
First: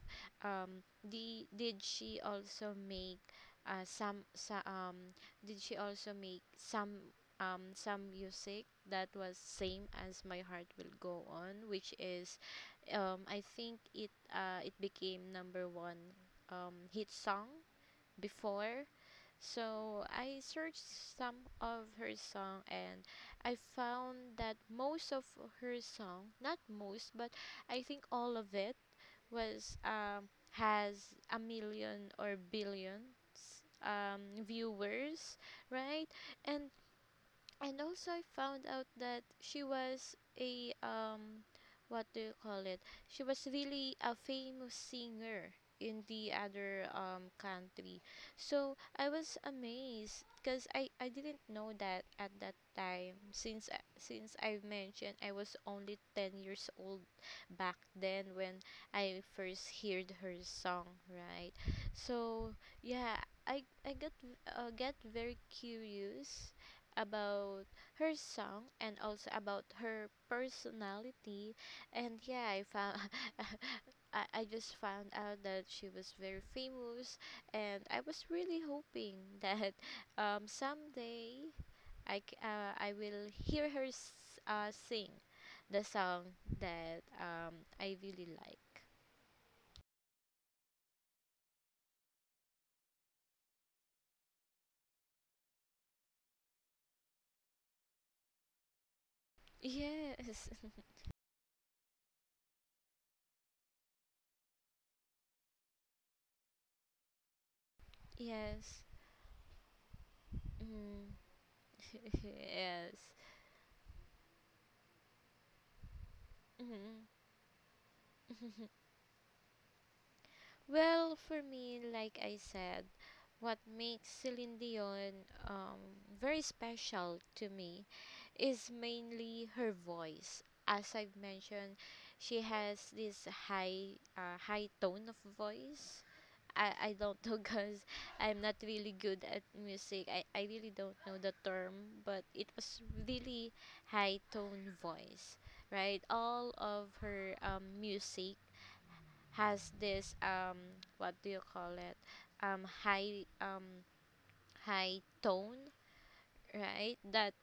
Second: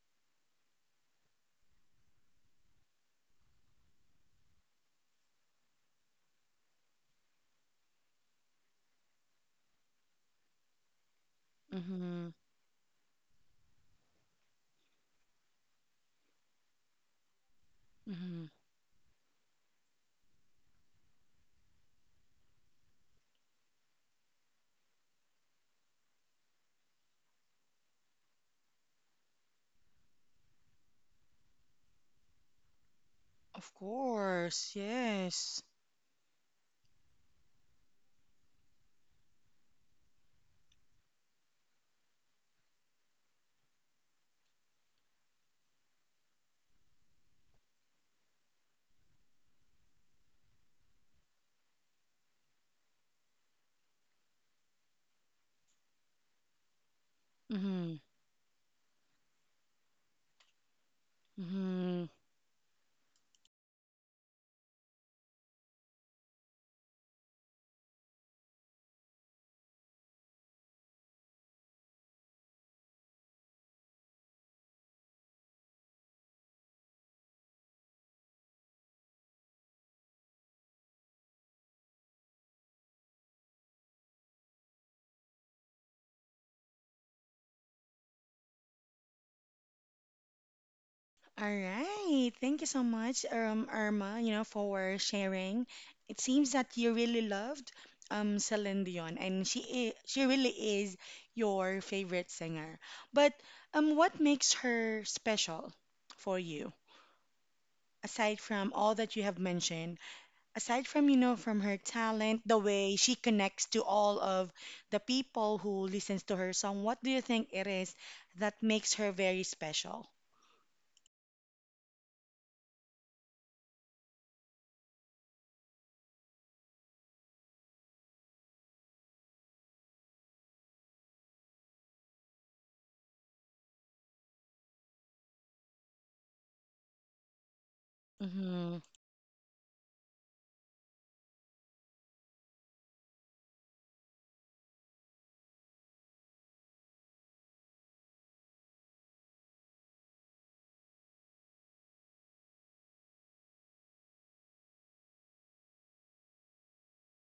Speaker 2: Um the did she also make uh some, sa um did she also make some, um some music that was same as My Heart Will Go On, which
Speaker 1: Mhm.
Speaker 2: is, um I think it uh it became number one um hit song
Speaker 1: Mhm.
Speaker 2: before. So I searched some of her song, and I found that most of her song, not most, but I think all of it was, um, has a million or billions
Speaker 1: Of
Speaker 2: um,
Speaker 1: course.
Speaker 2: viewers,
Speaker 1: Yes.
Speaker 2: right? And and also I found out that she was a, um what do you call it? She was really a famous singer in the other um country. So I was amazed because I I didn't know that at that time, since I- since I mentioned I was only ten years old back
Speaker 1: Mhm.
Speaker 2: then when I first heard her song, right?
Speaker 1: Mhm.
Speaker 2: So yeah, I I got uh, get very curious about her song and also about her personality. And yeah, I found I, I just found out that she was very famous, and I was really hoping that um, someday I c- uh, I will hear her s- uh, sing the song that, um, I really like.
Speaker 1: All right. Thank you so much, um, Irma, you know, for sharing. It seems that you really loved um Celine Dion and she i- she
Speaker 2: Yes,
Speaker 1: really is your favorite singer. But um what makes her special for you? Aside from
Speaker 2: yes,
Speaker 1: all that you have mentioned, aside
Speaker 2: mm,
Speaker 1: from, you know, from her talent, the
Speaker 2: yes.
Speaker 1: way she connects to all of the people who listens to her song, what
Speaker 2: Mm.
Speaker 1: do you think it is that makes her very special?
Speaker 2: Well, for me, like I said, what makes Celine Dion, um, very special to me is mainly her voice. As I've mentioned, she has this high, uh, high tone of voice. I, I don't know because I'm not
Speaker 1: Mm-hmm.
Speaker 2: really good at music. I, I really don't know the term, but it was really high tone voice, right? All of her, um, music has this um what do you call it um high, um high tone, right? That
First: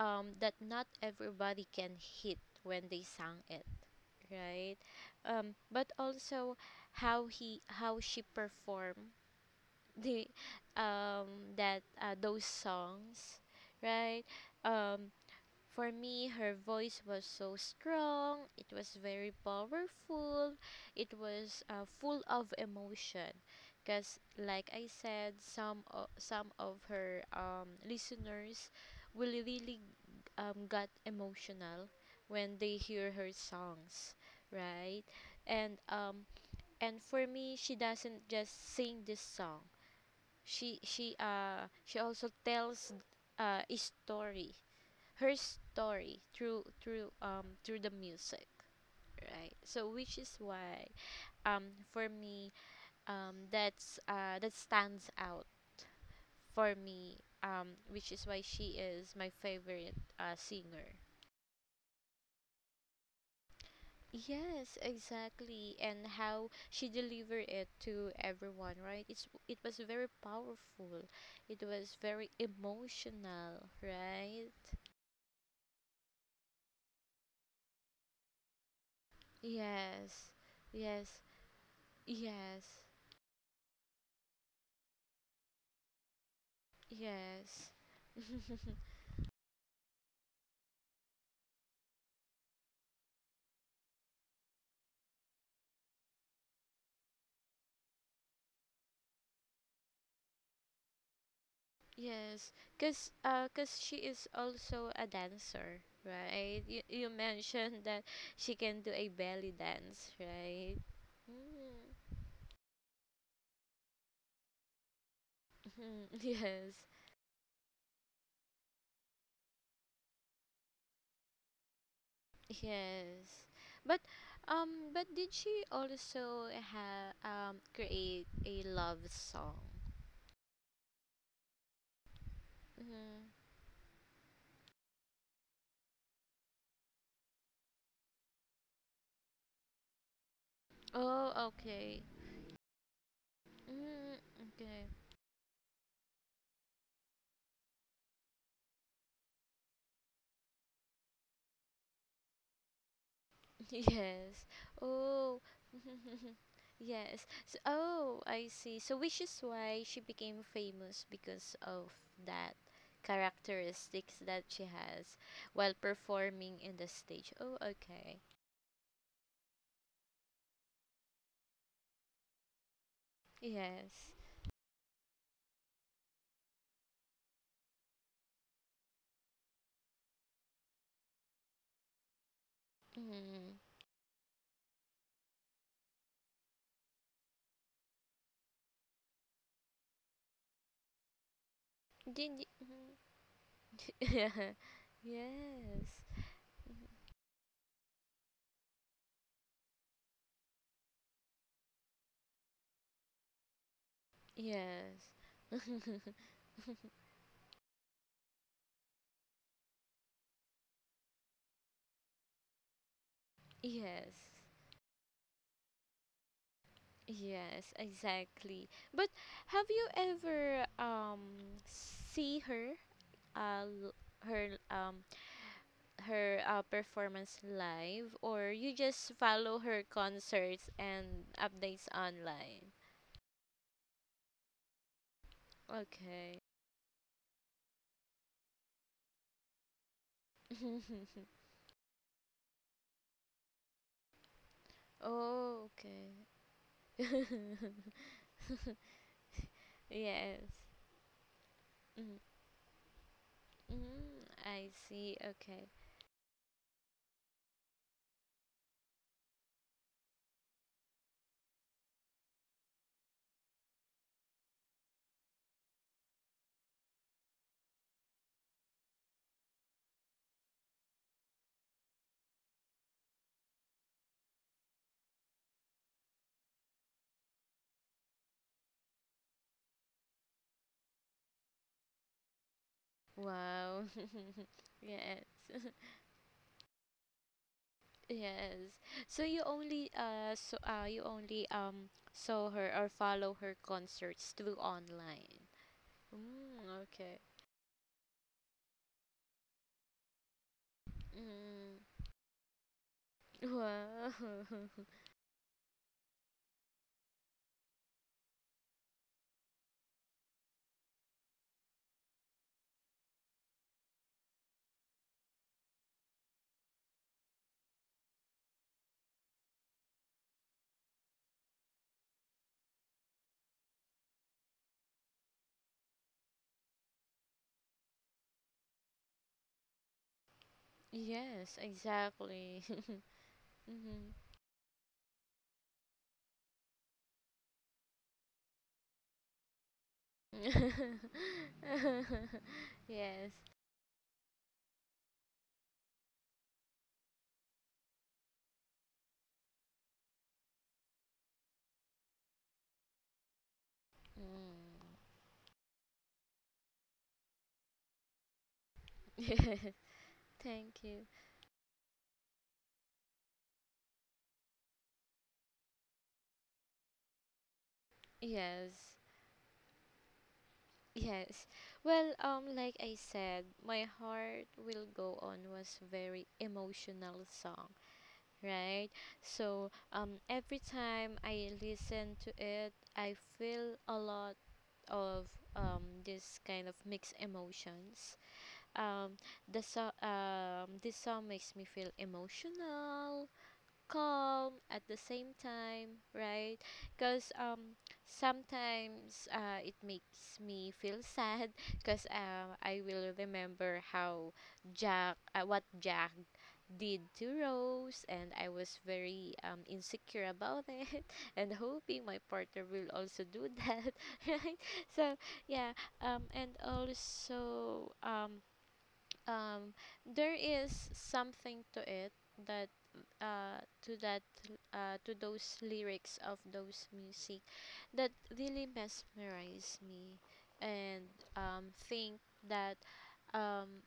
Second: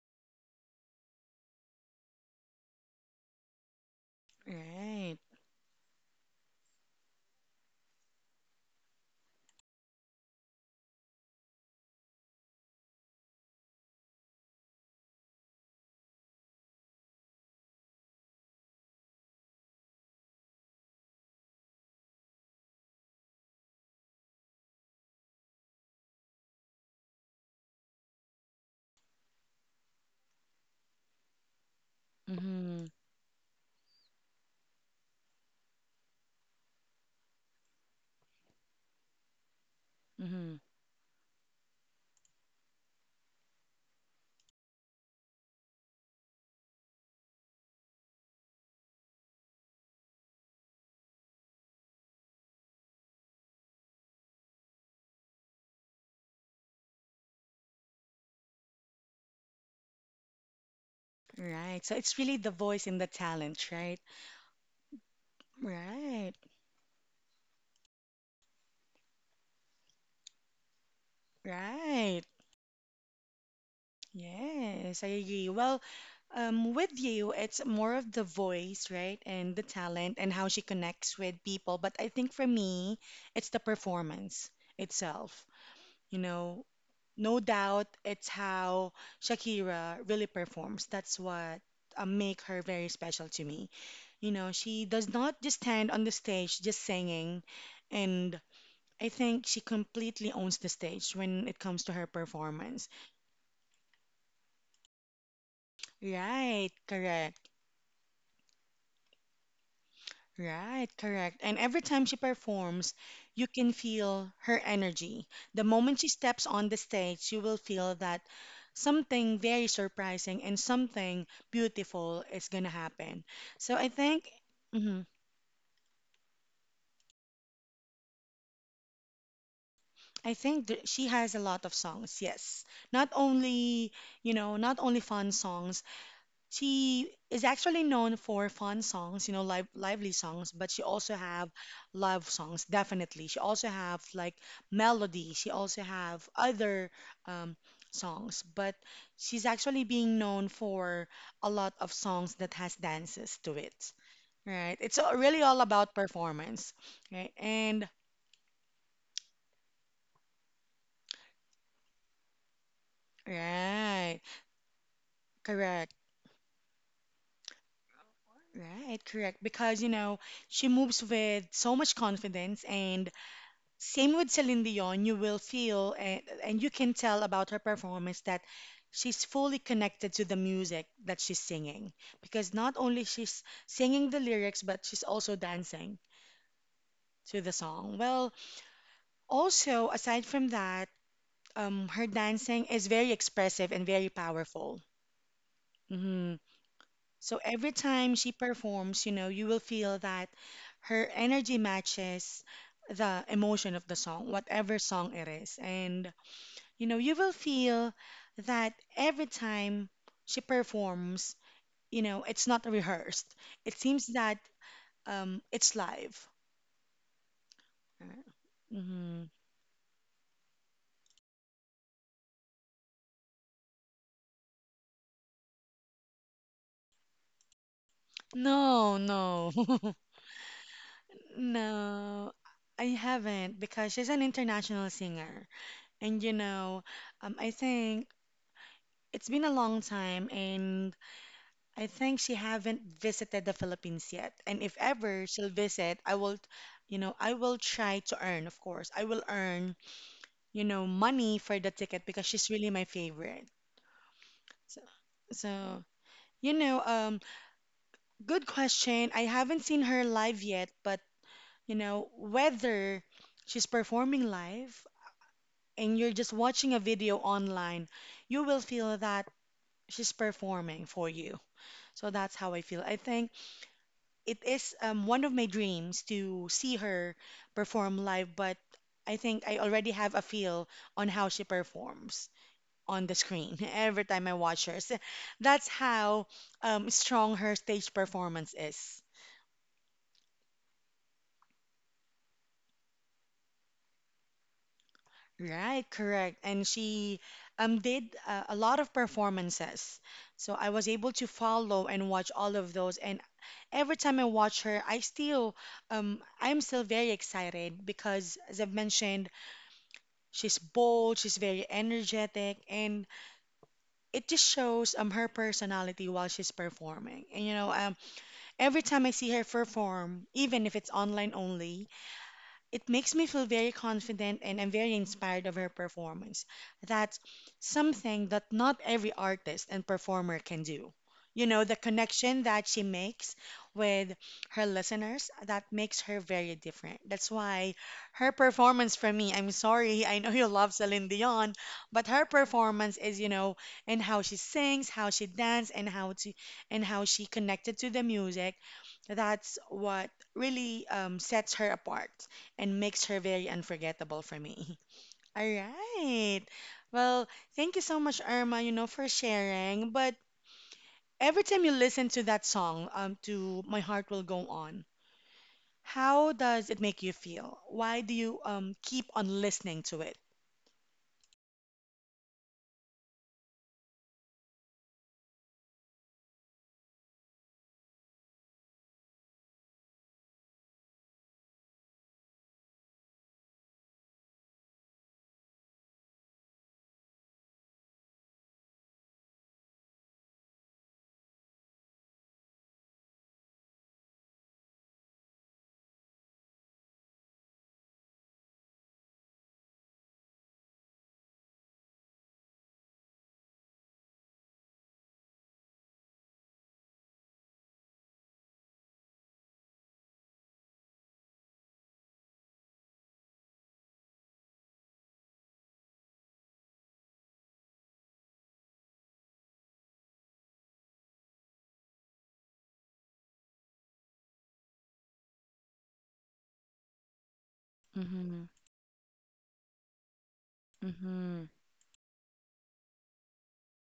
Speaker 2: um that not everybody can hit when they sang it, right?
Speaker 1: Right.
Speaker 2: Um but also how he how she performed the um that uh, those songs, right? um for me, her voice was so strong, it was very powerful, it was uh, full of emotion. Because, like I said, some, o- some of her, um, listeners will really, um, got emotional when they
Speaker 1: Mm-hmm.
Speaker 2: hear her songs, right? And um, and for me, she doesn't just sing this song.
Speaker 1: Mm-hmm.
Speaker 2: She she uh she also tells uh, a story, her story through through um through the music, right? So which is why, um for me, um that's uh that stands out for me, um which is why she is my favorite uh singer.
Speaker 1: Right. So it's really the voice and the talent, right?
Speaker 2: Yes, exactly, and
Speaker 1: Right.
Speaker 2: how she delivered it to everyone, right? It's it was very powerful, it was
Speaker 1: Right.
Speaker 2: very emotional, right?
Speaker 1: Yes, I agree. Well, um, with you, it's more of the voice, right? And the
Speaker 2: Yes,
Speaker 1: talent and how she
Speaker 2: yes,
Speaker 1: connects with people. But I think for
Speaker 2: yes,
Speaker 1: me, it's the performance itself. You know, no
Speaker 2: yes.
Speaker 1: doubt it's how Shakira really performs. That's what uh, make her very special to me. You know, she does not just stand on the stage just singing, and I think she completely owns the stage when it comes to her
Speaker 2: Yes,
Speaker 1: performance.
Speaker 2: cause uh, cause she is also a dancer, right?
Speaker 1: Right,
Speaker 2: You, you
Speaker 1: correct.
Speaker 2: mentioned that she can do a belly dance, right?
Speaker 1: Right, correct. And every time
Speaker 2: Mm-hmm.
Speaker 1: she performs, you can feel her energy. The moment she steps on
Speaker 2: Yes,
Speaker 1: the stage, you will feel that something very surprising and something beautiful is gonna happen.
Speaker 2: yes.
Speaker 1: So I
Speaker 2: But
Speaker 1: think,
Speaker 2: um, but
Speaker 1: mhm,
Speaker 2: did she also have um create a love song?
Speaker 1: I think that she has a lot of songs. Yes, not
Speaker 2: Mm-hmm.
Speaker 1: only you know, not only fun songs, she is actually known for fun songs, you know, live, lively songs, but she also
Speaker 2: Oh,
Speaker 1: have
Speaker 2: okay.
Speaker 1: love songs, definitely. She also have
Speaker 2: Mm,
Speaker 1: like
Speaker 2: okay.
Speaker 1: melody. She also have other um, songs, but she's actually being known for a lot of songs that has dances to it,
Speaker 2: Yes.
Speaker 1: right? It's all-
Speaker 2: Oh.
Speaker 1: really all about performance,
Speaker 2: Yes.
Speaker 1: right?
Speaker 2: So,
Speaker 1: And
Speaker 2: oh, I see. So which is why she became famous because of that characteristics
Speaker 1: right,
Speaker 2: that she has while
Speaker 1: correct,
Speaker 2: performing in the stage. Oh, okay.
Speaker 1: right, correct, because you know she moves with so much confidence and
Speaker 2: Yes.
Speaker 1: same with Celine Dion, you will feel and, and you can tell about her performance that she's fully connected to the music that she's singing because not only she's
Speaker 2: Mm.
Speaker 1: singing the lyrics but she's also dancing to the song. Well, also aside from that, um, her
Speaker 2: Did y-
Speaker 1: dancing is very expressive and very powerful.
Speaker 2: Yes.
Speaker 1: Hmm. So every time she performs, you know, you will feel that her energy matches the emotion of the song, whatever
Speaker 2: Yes.
Speaker 1: song it is, and you know, you will feel that every time she performs, you know, it's not rehearsed. It seems
Speaker 2: Yes.
Speaker 1: that um, it's live.
Speaker 2: Yes, exactly. But
Speaker 1: Mm-hmm.
Speaker 2: have you ever um see her uh, l- her um her uh, performance live, or you
Speaker 1: No,
Speaker 2: just
Speaker 1: no,
Speaker 2: follow her concerts and updates
Speaker 1: no,
Speaker 2: online?
Speaker 1: I haven't because she's an international singer. And you
Speaker 2: Okay.
Speaker 1: know, um, I think it's been a long time, and I think she haven't visited the Philippines yet. And if ever she'll
Speaker 2: Oh,
Speaker 1: visit,
Speaker 2: okay.
Speaker 1: I will, you know, I will try to earn, of course. I will earn,
Speaker 2: Yes.
Speaker 1: you know, money for the ticket
Speaker 2: Mm.
Speaker 1: because she's really my favorite.
Speaker 2: Mm, I
Speaker 1: So,
Speaker 2: see. Okay.
Speaker 1: so you know, um, good question. I haven't seen her live yet, but you know, whether she's performing live and you're just watching a video online, you will feel that she's performing for you. So that's how I feel. I think it is um, one of my dreams to see her perform live, but I think I already have a feel on how she performs on the screen
Speaker 2: Wow.
Speaker 1: every time I watch her. So
Speaker 2: Yeah.
Speaker 1: that's how um, strong her stage performance
Speaker 2: Yes.
Speaker 1: is.
Speaker 2: So you only uh so uh you only um saw her or follow her concerts through online?
Speaker 1: Right, correct.
Speaker 2: Mm,
Speaker 1: And
Speaker 2: okay.
Speaker 1: she um, did uh, a lot of performances. So I was able to follow
Speaker 2: Mm.
Speaker 1: and watch all of those. And every
Speaker 2: Wow.
Speaker 1: time I watch her, I still, um, I'm still very excited because, as I've mentioned, she's bold, she's very energetic, and it just shows um her personality while she's performing. And you know, um, every time I see her perform, even if it's online only, it makes me feel very confident and I'm very inspired of her performance. That's something that not every artist and performer can do. You
Speaker 2: Yes,
Speaker 1: know, the connection
Speaker 2: exactly.
Speaker 1: that she makes
Speaker 2: Hmm.
Speaker 1: with her listeners, that makes her very different. That's why her performance for me, I'm sorry, I know you love Celine Dion, but her performance is, you
Speaker 2: Yes.
Speaker 1: know, and how she sings, how she dances, and how to and how she connected to the music, that's what really um, sets her apart and makes her very unforgettable for me.
Speaker 2: Mm.
Speaker 1: All right. Well, thank you so much, Irma, you know, for sharing. But
Speaker 2: Thank you.
Speaker 1: every time you listen to that song, um, to My Heart Will Go On, how does it make you feel? Why do you um
Speaker 2: Yes.
Speaker 1: keep on listening to it?
Speaker 2: Yes. Well, um like I said, My Heart Will Go On was very emotional song, right? So, um every time I listen to it, I feel a lot of um this kind of mixed emotions. Um, the so um, This song makes me feel emotional, calm at the same time, right? Because um, sometimes uh, it makes me feel sad because, um, I will remember how Jack, uh, what Jack did to Rose, and I was very, um, insecure about it, and hoping my partner will also do that, right? So yeah, um, and also um, um there is something to it that uh to that uh to those lyrics of those music that
Speaker 1: Mm-hmm.
Speaker 2: really mesmerize me and
Speaker 1: Mm-hmm.
Speaker 2: um think that, um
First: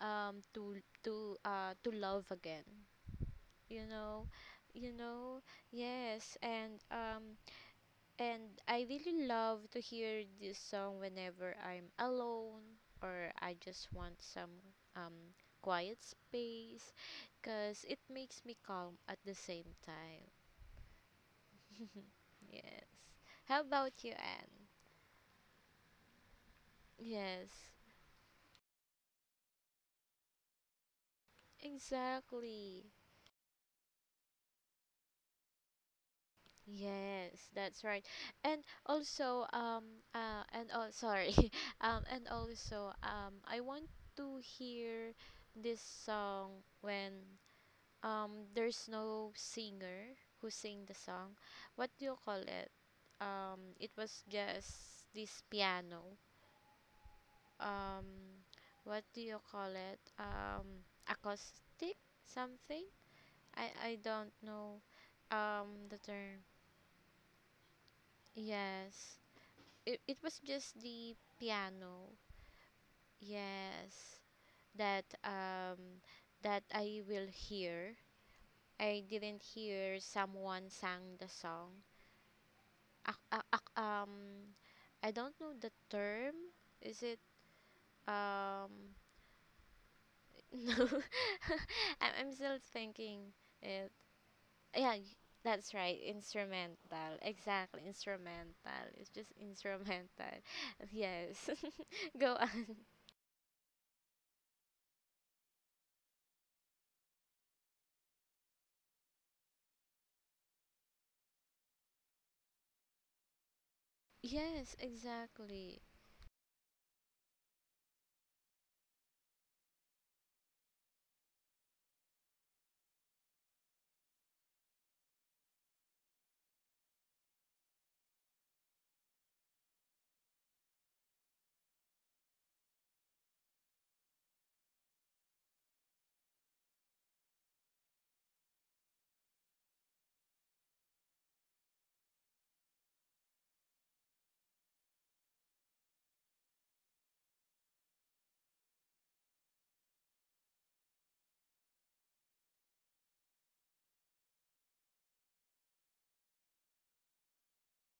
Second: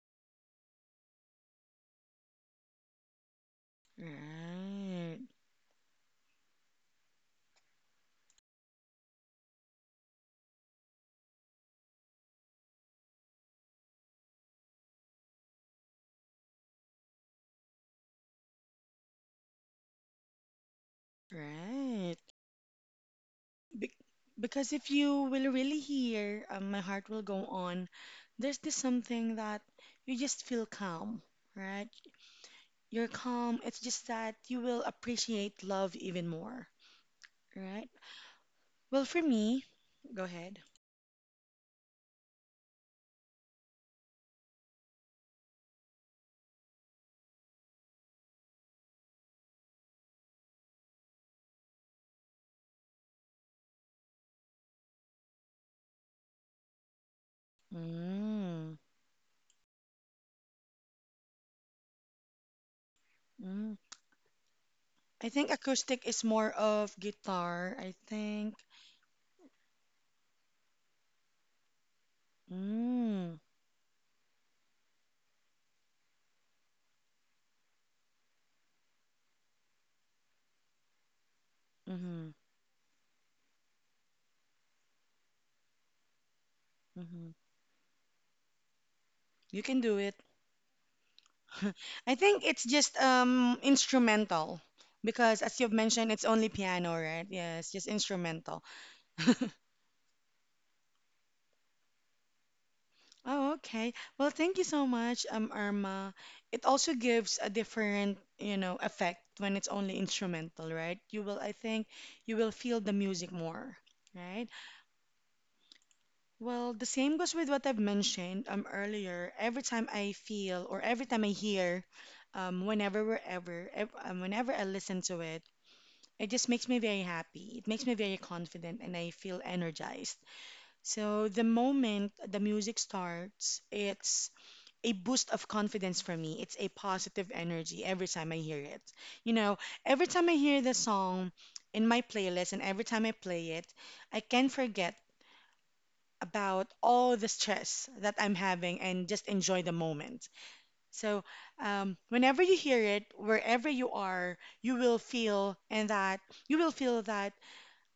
Speaker 2: um to to uh to love again, you know, you
Speaker 1: Right.
Speaker 2: know. Yes, and um and I really love to hear this song whenever I'm alone or I just want some, um, quiet space, because it makes me calm at the same time.
Speaker 1: Right.
Speaker 2: Yes. How
Speaker 1: Be-
Speaker 2: about you, Anne?
Speaker 1: because if you will really hear um, My Heart Will Go
Speaker 2: Yes,
Speaker 1: On, there's this something that you just feel calm, right?
Speaker 2: exactly.
Speaker 1: You're calm. It's just that you will appreciate love even more,
Speaker 2: Yes, that's
Speaker 1: right?
Speaker 2: right. And
Speaker 1: Well, for
Speaker 2: also,
Speaker 1: me,
Speaker 2: um,
Speaker 1: go
Speaker 2: uh,
Speaker 1: ahead.
Speaker 2: and oh, sorry, um, and also, um, I want to hear this song when, Um, there's no singer who sing the song. What do you call it? Um, it was just this piano. Um,
Speaker 1: Mm,
Speaker 2: what do you call it? Um, acoustic something? I
Speaker 1: mm.
Speaker 2: I don't know.
Speaker 1: I think
Speaker 2: Um, the
Speaker 1: acoustic is
Speaker 2: term.
Speaker 1: more of guitar, I think.
Speaker 2: Yes. It it was just the piano.
Speaker 1: Mm,
Speaker 2: Yes. That um that I will hear. I didn't hear someone sang the song.
Speaker 1: mm-hmm,
Speaker 2: Ac ac ac um, I don't know the term. Is it
Speaker 1: mm-hmm.
Speaker 2: um?
Speaker 1: You can do it.
Speaker 2: No, I'm
Speaker 1: I
Speaker 2: I'm
Speaker 1: think
Speaker 2: still
Speaker 1: it's just
Speaker 2: thinking
Speaker 1: um
Speaker 2: it.
Speaker 1: instrumental
Speaker 2: Yeah, y-
Speaker 1: because as you've
Speaker 2: that's right.
Speaker 1: mentioned, it's only
Speaker 2: Instrumental.
Speaker 1: piano, right? Yes,
Speaker 2: Exactly,
Speaker 1: just
Speaker 2: instrumental.
Speaker 1: instrumental.
Speaker 2: It's just instrumental. Yes. Go on.
Speaker 1: Oh, okay. Well, thank you so much, um, Irma. It also gives a different, you know, effect when it's only instrumental, right? You will, I think, you will feel the music more, right?
Speaker 2: Yes, exactly.
Speaker 1: Well, the same goes with what I've mentioned um earlier. Every time I feel or every time I hear, um, whenever, wherever, ev um, whenever I listen to it, it just makes me very happy. It makes me very confident, and I feel energized. So the moment the music starts, it's a boost of confidence for me. It's a positive energy every time I hear it. You know, every time I hear the song in my playlist and every time I play it, I can forget about all the stress that I'm having and just enjoy the moment. So, um, whenever you hear it, wherever you are, you will feel and that you will feel that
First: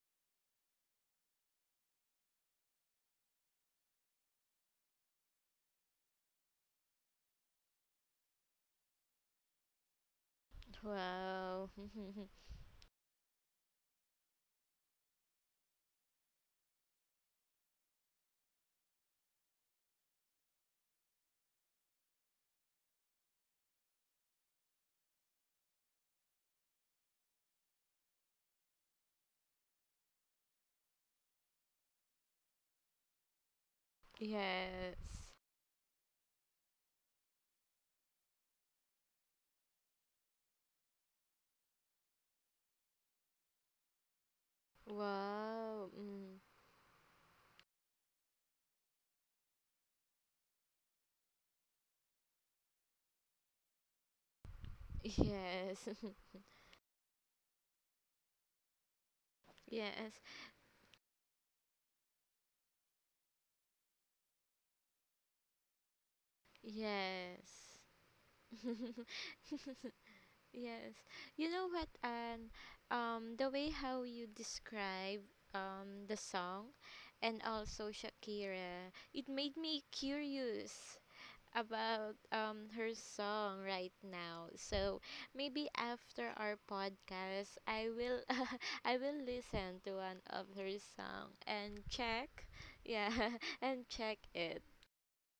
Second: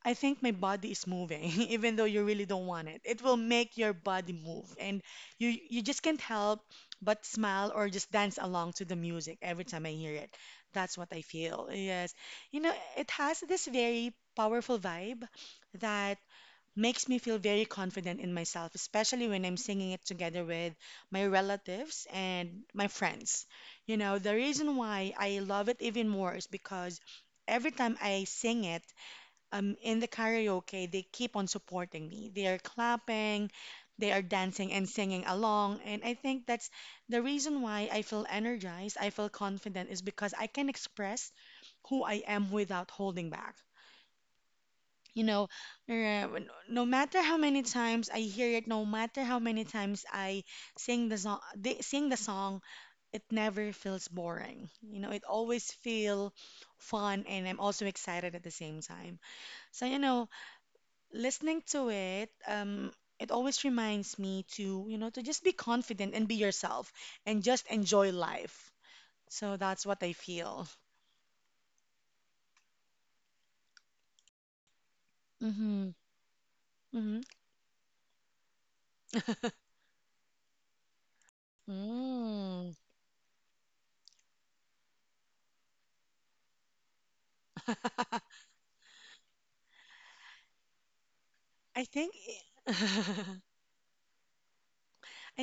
Speaker 1: I think my body is moving, even though you really don't want it. It will make your body move, and you you just can't help but smile or just dance along to the music every time I hear it. That's what I
Speaker 2: Wow.
Speaker 1: feel. Yes, you know, it has this very powerful vibe that makes me feel very confident in myself, especially when I'm singing it together with my relatives and my friends. You know, the reason why I love it even more is because every time I sing it um, in the karaoke, they keep on supporting me. They are clapping, they are dancing and
Speaker 2: Yes.
Speaker 1: singing along. And I think that's the reason why I feel energized, I feel confident, is because I can express who I am without holding back. You know,
Speaker 2: Wow.
Speaker 1: uh,
Speaker 2: Mm.
Speaker 1: no matter how many times I hear it, no matter how many times I sing the song, they sing the song, it never feels boring. You know, it always
Speaker 2: Yes.
Speaker 1: feel fun and I'm also excited at the same time. So, you
Speaker 2: Yes.
Speaker 1: know, listening to it, um, it always reminds me to, you know, to just be confident and be yourself and just
Speaker 2: Yes.
Speaker 1: enjoy life. So that's what I feel.
Speaker 2: Yes. You know what, and um, the way how you describe,
Speaker 1: Mm-hmm.
Speaker 2: um, the song
Speaker 1: Mm-hmm.
Speaker 2: and also Shakira, it made me curious about, um,
Speaker 1: Mm.
Speaker 2: her song right now. So maybe after our podcast, I will I will listen to one of her song
Speaker 1: I
Speaker 2: and
Speaker 1: think
Speaker 2: check, yeah,
Speaker 1: I
Speaker 2: and check it.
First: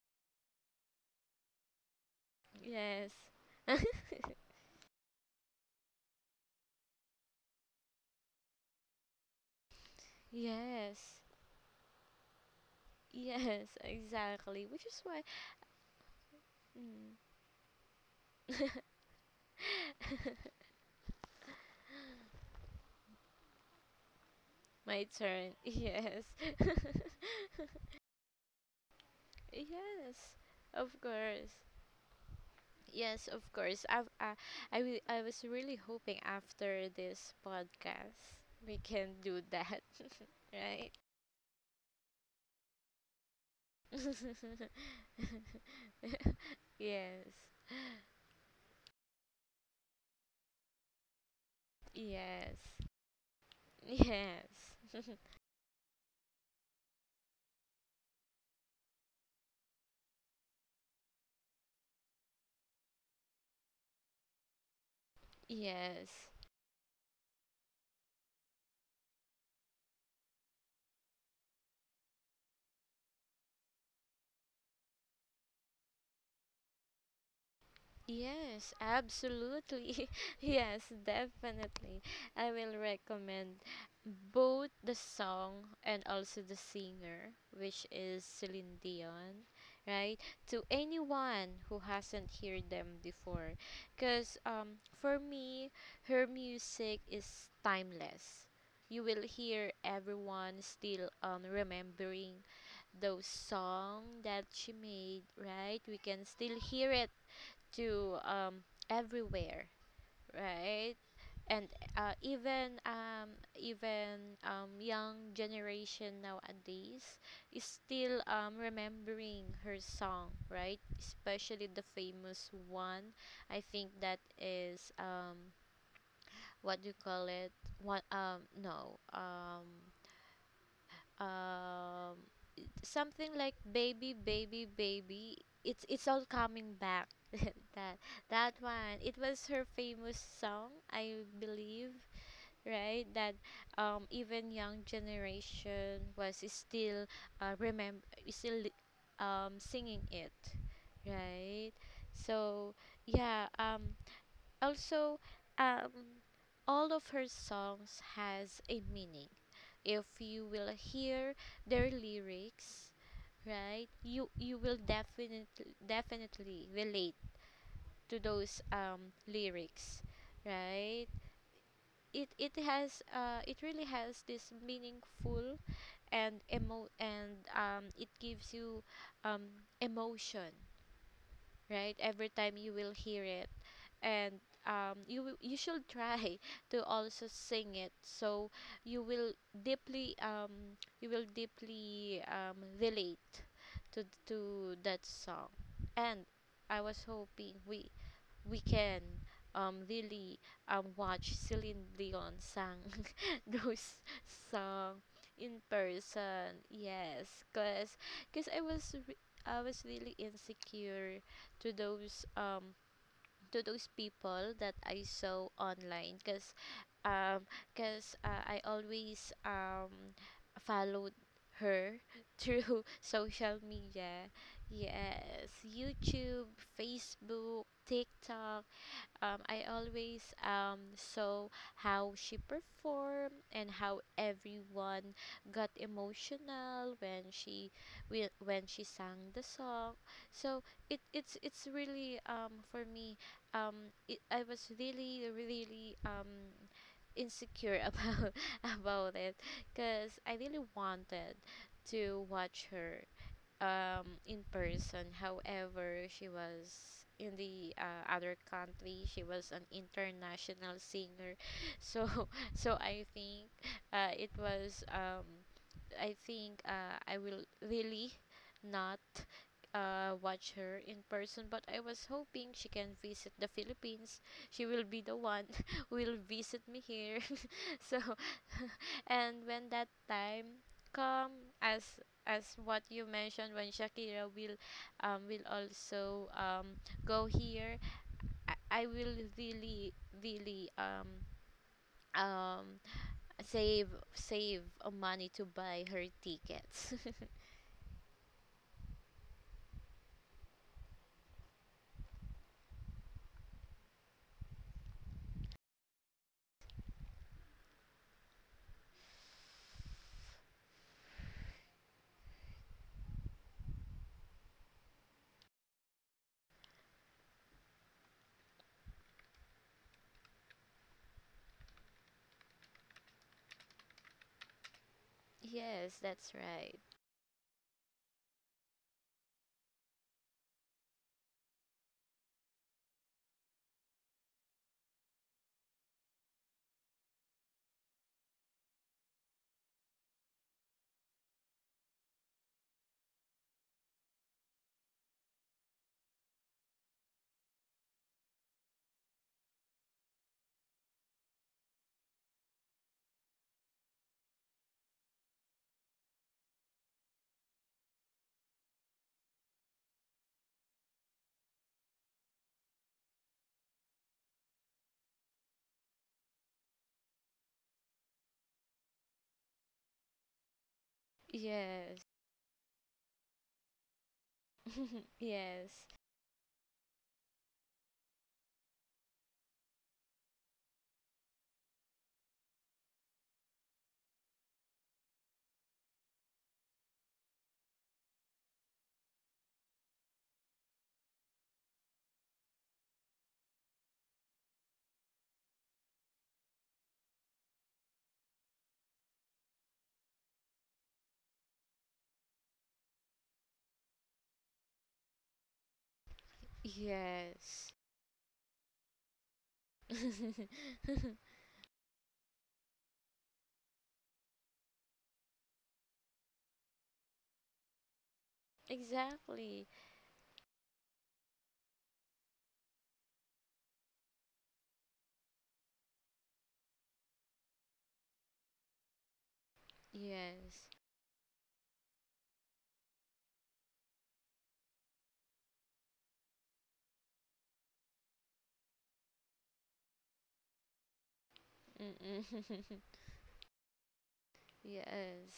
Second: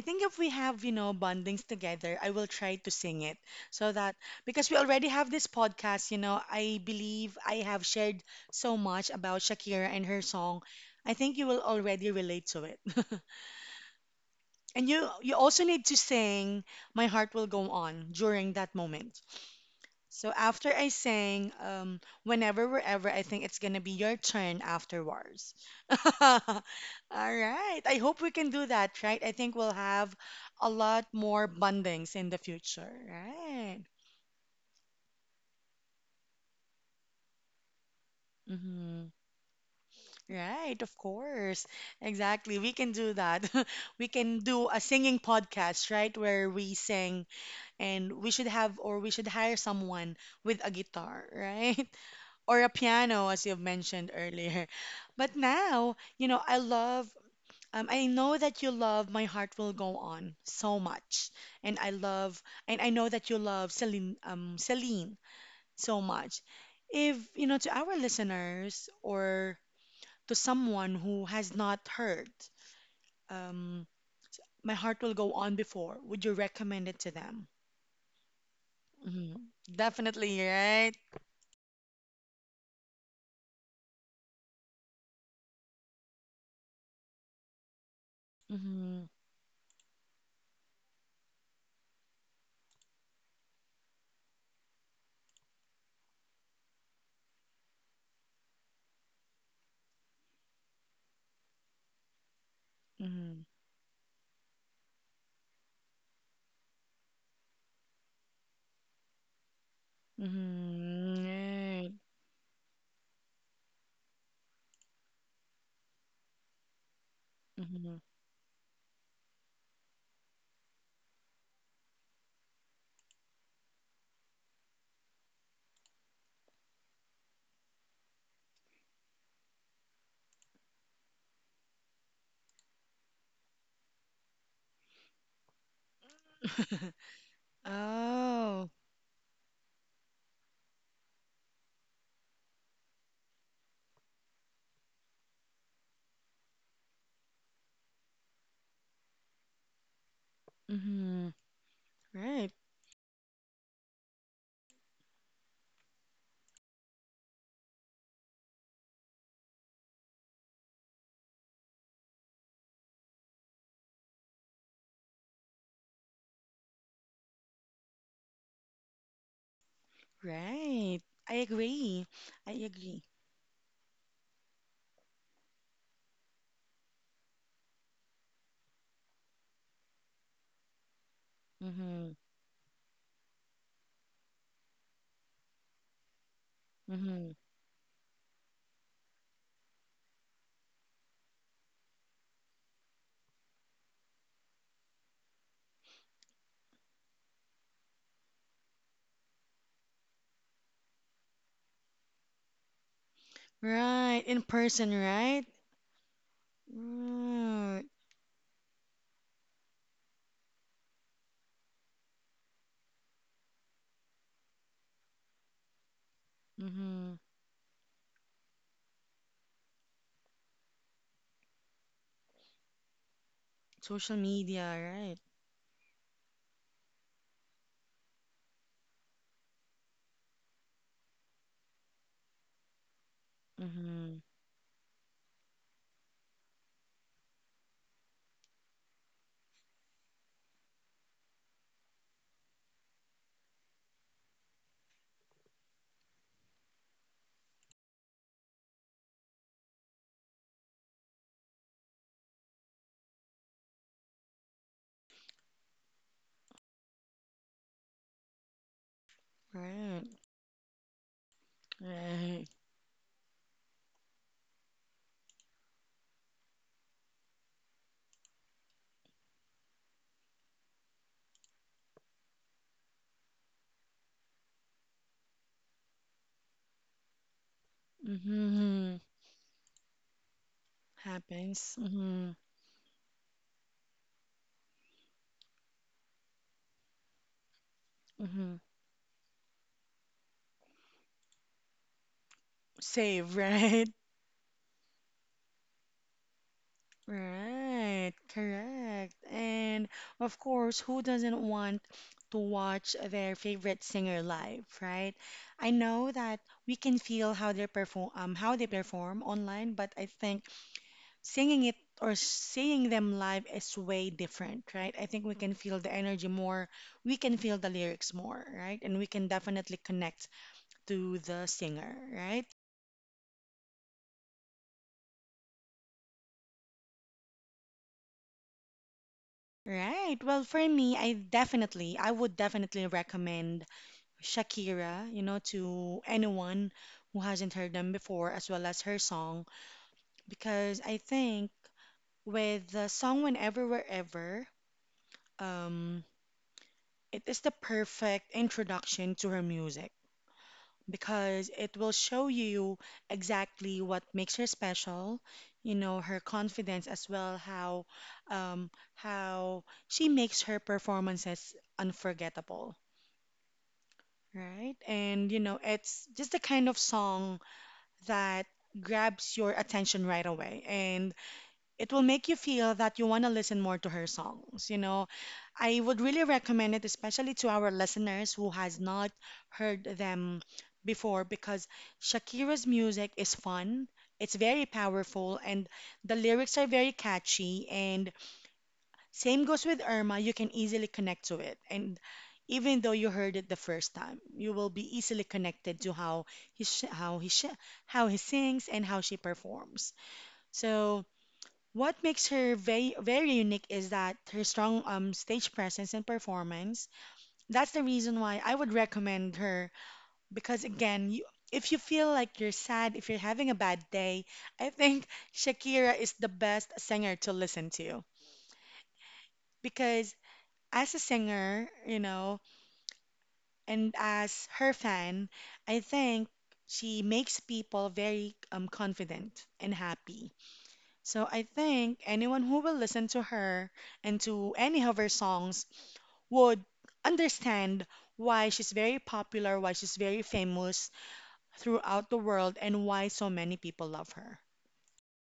Speaker 1: think if we have, you know, bondings together, I will try to
Speaker 2: Yes.
Speaker 1: sing it so that because we already have this podcast, you know, I believe I have shared so much about Shakira and her song. I
Speaker 2: Yes.
Speaker 1: think you will already relate to it.
Speaker 2: Yes, exactly. Which
Speaker 1: And
Speaker 2: is
Speaker 1: you
Speaker 2: why.
Speaker 1: you also need to sing My
Speaker 2: Mm.
Speaker 1: Heart Will Go On during that moment. So after I sang um Whenever Wherever, I think it's gonna be your turn
Speaker 2: My turn.
Speaker 1: afterwards.
Speaker 2: Yes.
Speaker 1: All right. I hope we can do that, right? I think we'll have
Speaker 2: Yes.
Speaker 1: a
Speaker 2: Of
Speaker 1: lot more
Speaker 2: course.
Speaker 1: bondings in the future,
Speaker 2: Yes, of course.
Speaker 1: right?
Speaker 2: I've, I, I, wi- I was really hoping after this podcast we
Speaker 1: Mm-hmm.
Speaker 2: can do that,
Speaker 1: Right,
Speaker 2: right?
Speaker 1: of course. Exactly. We can do that. We can do a singing podcast, right? Where we sing
Speaker 2: Yes.
Speaker 1: and we should have or we should hire someone with a guitar, right? Or a
Speaker 2: Yes.
Speaker 1: piano, as you've mentioned
Speaker 2: Yes.
Speaker 1: earlier. But now, you know, I love, um, I know that you love My Heart Will Go On so much. And I love, and I know that you love Celine, um, Celine so
Speaker 2: Yes.
Speaker 1: much. If, you know, to our listeners or to someone who has not heard, um, My Heart Will Go On before, would you recommend it to them?
Speaker 2: Yes,
Speaker 1: Mhm.
Speaker 2: absolutely.
Speaker 1: Definitely,
Speaker 2: Yes,
Speaker 1: right?
Speaker 2: definitely. I will recommend both the song and also the singer, which is Celine
Speaker 1: Mhm.
Speaker 2: Dion, right? To anyone who hasn't heard them before. Because, um, for me, her music is timeless. You will hear everyone still, um, remembering those
Speaker 1: Mhm.
Speaker 2: song that she made, right? We can still hear it to, um, everywhere, right?
Speaker 1: Mhm.
Speaker 2: And
Speaker 1: Right.
Speaker 2: uh, even um, even, um, young generation nowadays is
Speaker 1: Mhm.
Speaker 2: still, um, remembering her song, right? Especially the famous one. I think that is, um, what do you call it? What um no um um Something like baby baby baby, it's it's all coming back. That that
Speaker 1: Oh,
Speaker 2: one, it was her famous song, I believe, right? That, um even young generation was still uh, remember still, um singing it,
Speaker 1: Mhm.
Speaker 2: right?
Speaker 1: Right.
Speaker 2: So yeah, um also um all of her songs has a meaning. If you will hear their lyrics, right, you you will definitely definitely relate to those, um lyrics,
Speaker 1: Right.
Speaker 2: right?
Speaker 1: I agree.
Speaker 2: it it
Speaker 1: I
Speaker 2: has
Speaker 1: agree.
Speaker 2: uh it really has this meaningful and emo and um it gives you, um emotion, right?
Speaker 1: Mhm.
Speaker 2: Every time you will hear it, and, um, you will- you should try to also
Speaker 1: Mhm.
Speaker 2: sing it, so you will deeply um you will deeply um relate to to that song. And I was hoping we we can, um, really, um, watch Celine Dion sang those
Speaker 1: Right, in person,
Speaker 2: song
Speaker 1: right?
Speaker 2: in person. Yes,
Speaker 1: Right.
Speaker 2: cause, cause I was re- I was really insecure to those um to those people that I saw online. Cause,
Speaker 1: Mhm.
Speaker 2: um, cause uh, I always um followed her through social
Speaker 1: Social
Speaker 2: media.
Speaker 1: media, right?
Speaker 2: Yes, YouTube, Facebook, TikTok, um, I always, um, saw how she performed and how
Speaker 1: Mhm.
Speaker 2: everyone got emotional when she wi- when she sang the song. So it it's it's really, um, for me um, it, I was really really, um, insecure about about it because I really wanted to watch her, um, in person. However, she was in the, uh, other country. She was an
Speaker 1: Right.
Speaker 2: international singer, so
Speaker 1: Right.
Speaker 2: so I think, uh, it was. Um, I think uh, I will really not, uh, watch her in person, but I was hoping she can visit the Philippines. She will be the one who will visit me here. So,
Speaker 1: Mhm.
Speaker 2: and when that time come,
Speaker 1: Happens.
Speaker 2: as
Speaker 1: Mhm.
Speaker 2: as what you mentioned, when Shakira will, um, will also, um, go here,
Speaker 1: Mhm.
Speaker 2: I, I will really really, um, um,
Speaker 1: Save, right?
Speaker 2: save save uh, money to buy her tickets.
Speaker 1: Right, correct. And of course, who doesn't want to watch their favorite singer live, right? I know that we can feel how they perform, um, how they perform online, but I think singing it or seeing them live is way different, right? I think we can feel the energy more, we can feel the lyrics more, right? And we can definitely connect to the singer, right?
Speaker 2: Yes, that's right.
Speaker 1: Right. Well, for me, I definitely, I would definitely recommend Shakira, you know, to anyone who hasn't heard them before, as well as her song. Because I think with the song Whenever, Wherever, um, it is the perfect introduction to her music because it will show you exactly what makes her special, you know, her confidence as well, how, um, how she makes her performances unforgettable. Right? And you know, it's just the kind of song that grabs your attention right away and it will
Speaker 2: Yes,
Speaker 1: make you feel that you want to listen more to her songs, you know. I
Speaker 2: yes,
Speaker 1: would really recommend it especially to our listeners who has not heard them before because Shakira's music is fun, it's very powerful and the lyrics are very catchy and same goes with Irma, you can easily connect to it. And even though you heard it the first time, you will be easily connected to how he sh- how he sh- how he sings and how she performs. So what makes her very very unique is that her strong um, stage presence and performance.
Speaker 2: yes.
Speaker 1: That's the reason why I would recommend her because again, you, if you feel like you're sad, if you're having a bad day, I think Shakira is the best singer to listen to
Speaker 2: exactly.
Speaker 1: because as a singer, you know, and as her fan, I think she makes people very um, confident and happy.
Speaker 2: Yes.
Speaker 1: So I think anyone who will listen to her and to any of her songs would understand why she's very popular, why she's very famous throughout the world,
Speaker 2: Mm-mm.
Speaker 1: and why so many people love her.
Speaker 2: yes.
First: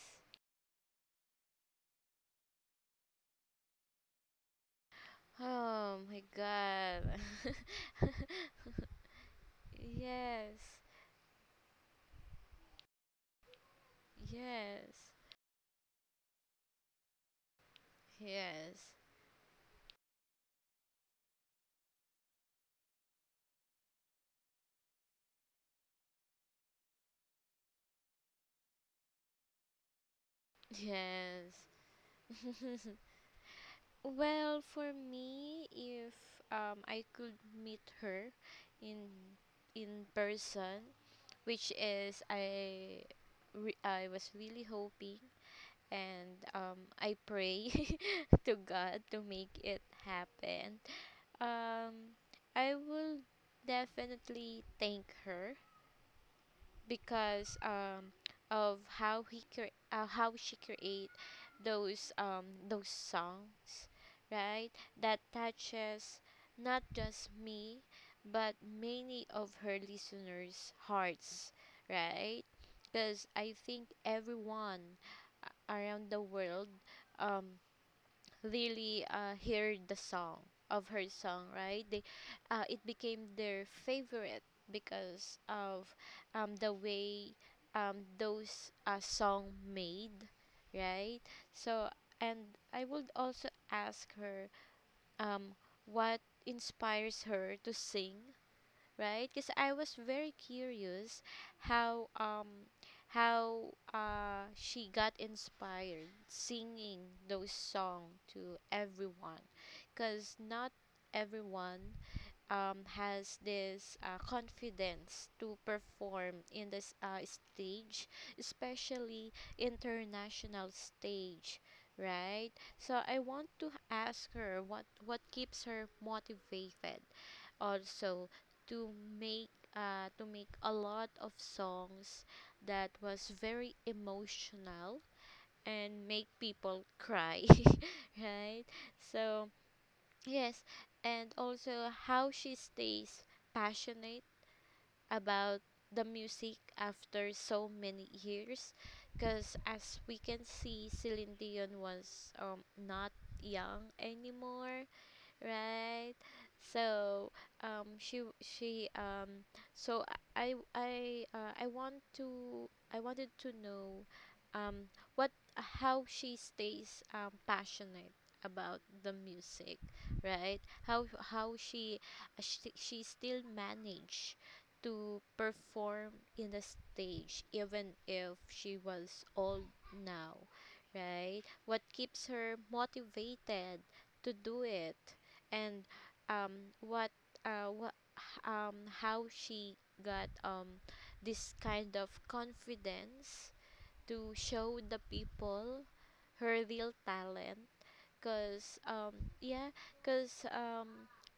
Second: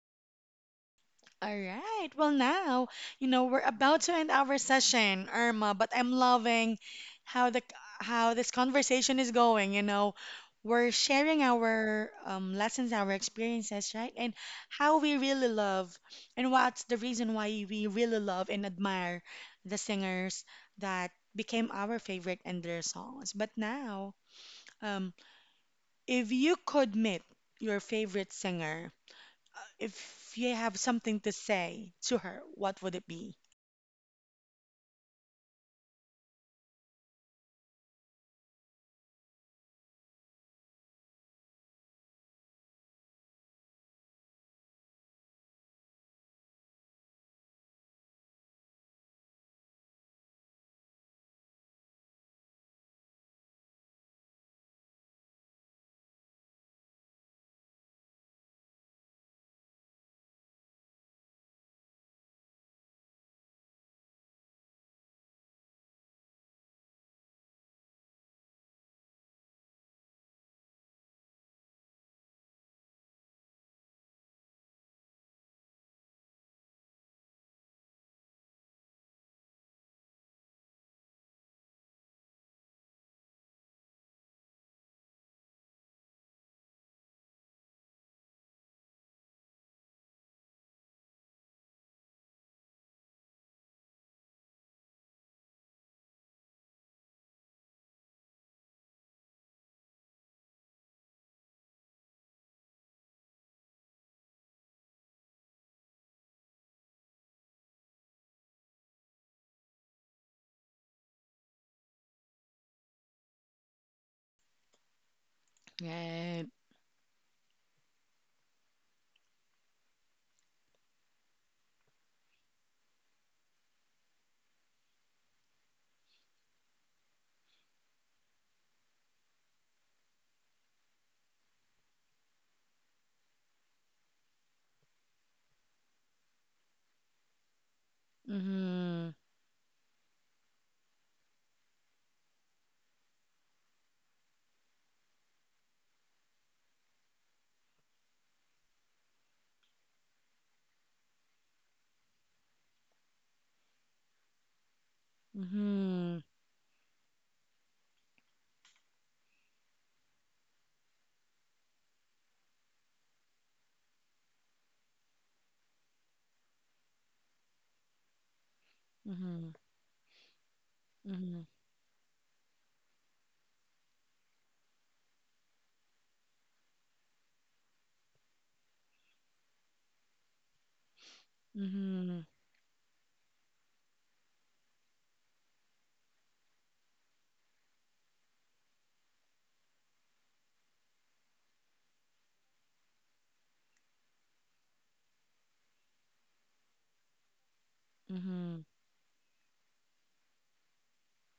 Speaker 1: All right. Well, now, you know, we're about to end our session, Irma, but
Speaker 2: Oh
Speaker 1: I'm
Speaker 2: my
Speaker 1: loving
Speaker 2: god.
Speaker 1: how the how this conversation is going, you know.
Speaker 2: yes.
Speaker 1: We're sharing our um, lessons, our experiences, right? And how
Speaker 2: Yes.
Speaker 1: we really love and what's the reason why we really love and
Speaker 2: Yes.
Speaker 1: admire the singers that became our favorite and their songs. But now, um, if you could meet your favorite singer, if you have something to
Speaker 2: Yes.
Speaker 1: say to her, what would it be?
Speaker 2: well, for me, if um I could meet her in in person, which is I re- I was really hoping and um I pray to God to make it happen. Um I will definitely thank her because um, of how he cre- uh, how she create those um, those songs, right? That touches not just me, but many of her listeners' hearts, right? Because I think everyone around the world, um, really uh, hear the song of her song, right? They, uh, it became their favorite because of, um, the way, um, those uh, song made, right? So and I would also ask her, um, what inspires her to sing, right? Because I was very curious how um how uh she got inspired singing those songs to everyone, because not everyone um has this uh, confidence to perform
Speaker 1: Right.
Speaker 2: in this uh, stage, especially international stage. Right, so I want to ask her what what keeps her motivated also to make uh, to make a lot of songs that was very emotional and make people cry right
Speaker 1: Mm-hmm.
Speaker 2: so yes, and also how she stays passionate about the music after so many years, because as we can see, Celine Dion was, um, not young anymore, right?
Speaker 1: Mm-hmm.
Speaker 2: So, um, she she um, so I I uh, I want to I wanted to know, um, what how she stays, um, passionate about the
Speaker 1: Mm-hmm.
Speaker 2: music, right? How
Speaker 1: Mm-hmm.
Speaker 2: how she she, she still manage to perform in the stage even if she was old now, right? What
Speaker 1: Mm-hmm.
Speaker 2: keeps her motivated to do it, and um what uh what um how she got, um this kind of confidence to show the people her real talent,
Speaker 1: Mm-hmm.
Speaker 2: because um yeah because um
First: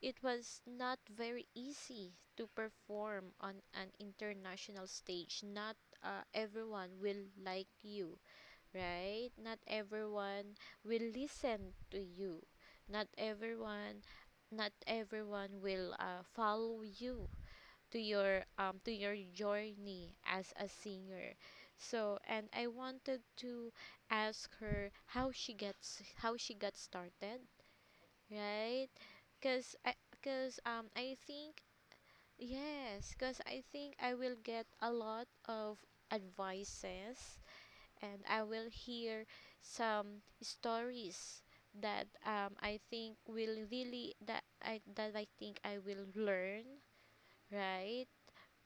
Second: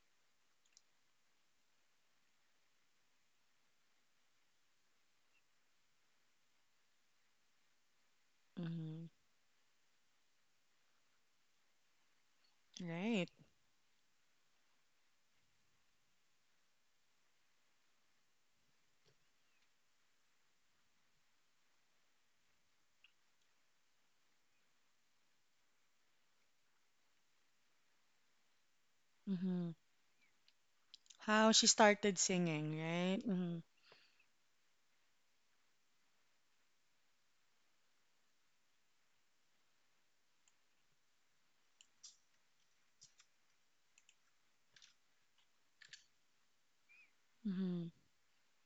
Speaker 2: it was not very easy to perform on an international stage, not uh, everyone will like you,
Speaker 1: Mm-hmm.
Speaker 2: right? Not everyone will listen to you. Not
Speaker 1: Right.
Speaker 2: everyone not everyone will uh, follow you to your um to your journey as a singer. So, and I wanted to ask her how she gets how she got started, right? Cuz
Speaker 1: Mm-hmm.
Speaker 2: I cuz um I
Speaker 1: How
Speaker 2: think
Speaker 1: she started singing,
Speaker 2: yes,
Speaker 1: right?
Speaker 2: cuz
Speaker 1: Mm-hmm.
Speaker 2: I think I will get a lot of advices, and I will hear some stories that, um, I think will really, that I that I think I will learn,
Speaker 1: Mm-hmm.
Speaker 2: right,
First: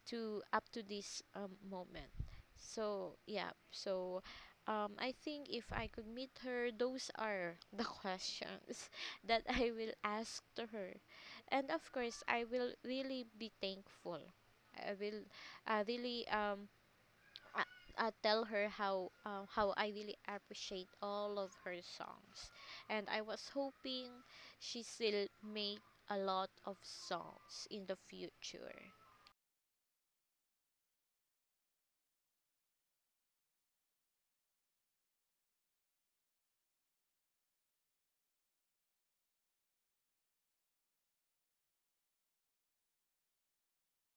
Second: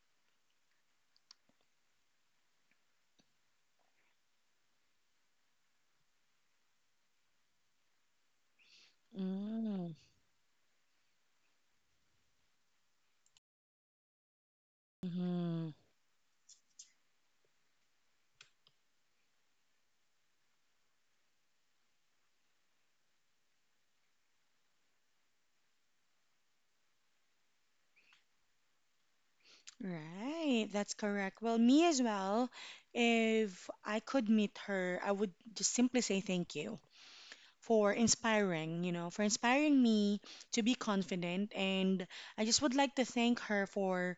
Speaker 2: to up to this, um, moment. So yeah, so, um, I think if I could meet her, those are the questions that I
Speaker 1: Mm-hmm.
Speaker 2: will ask to her, and of course I will really be thankful. I will
Speaker 1: Mm-hmm.
Speaker 2: uh, really, um, uh, uh, tell her how uh, how I really appreciate all of her songs, and I was hoping she still make a lot of songs in the future.
Speaker 1: Right. That's correct. Well, me as well. If I could meet her, I would just simply say thank you for inspiring, you know, for inspiring me to be confident. And I just would like to thank her for,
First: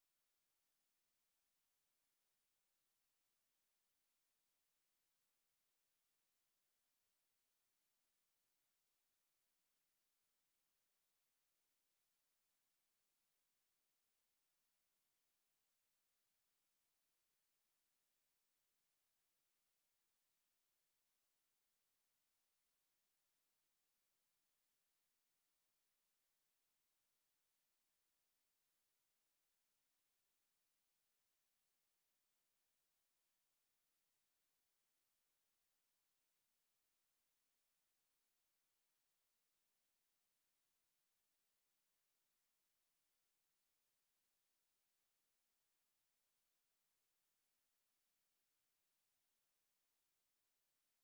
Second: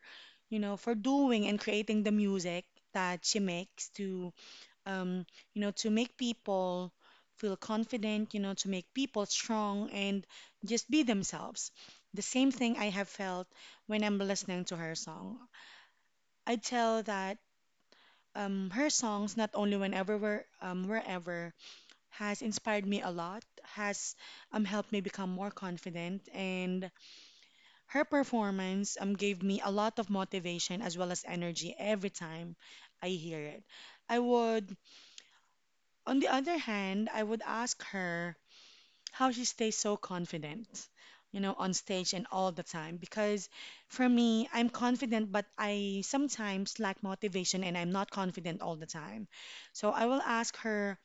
Speaker 1: you know, for doing and creating the music that she makes to, um, you know, to make people feel confident, you know, to make people strong and just be themselves. The same thing I have felt when I'm listening to her song. I tell that um, her songs, not only whenever we're um, wherever has inspired me a lot, has um, helped me become more confident, and her performance um, gave me a lot of motivation as well as energy every time I hear it. I would, on the other hand, I would ask her how she stays so confident, you know, on stage and all the time. Because for me, I'm confident, but I sometimes lack motivation and I'm not confident all the time. So I will ask her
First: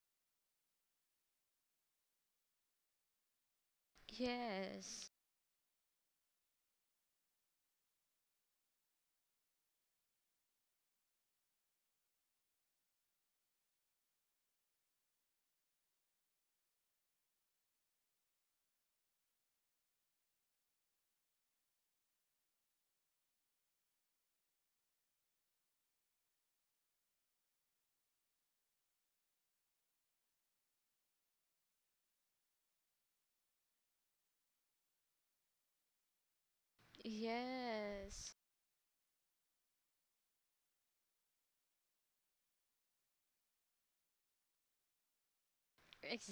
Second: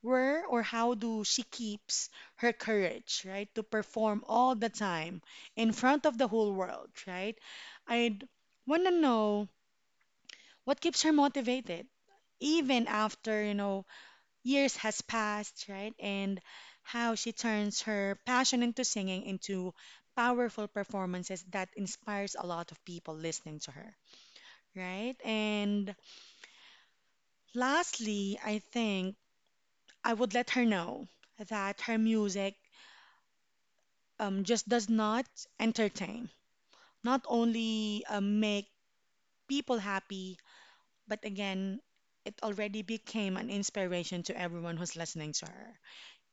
Speaker 1: where or how do she keeps her courage, right, to perform all the
Speaker 2: Yes,
Speaker 1: time in front of the whole world, right? I'd want to know what keeps her motivated even after, you know, years has passed, right? And how she turns her passion into singing into powerful performances that inspires a lot of people listening to her, right? And lastly, I think I would let her know that her music um, just does not entertain. Not only uh,
Speaker 2: yes,
Speaker 1: make people happy, but again, it already became an inspiration to everyone who's listening to her.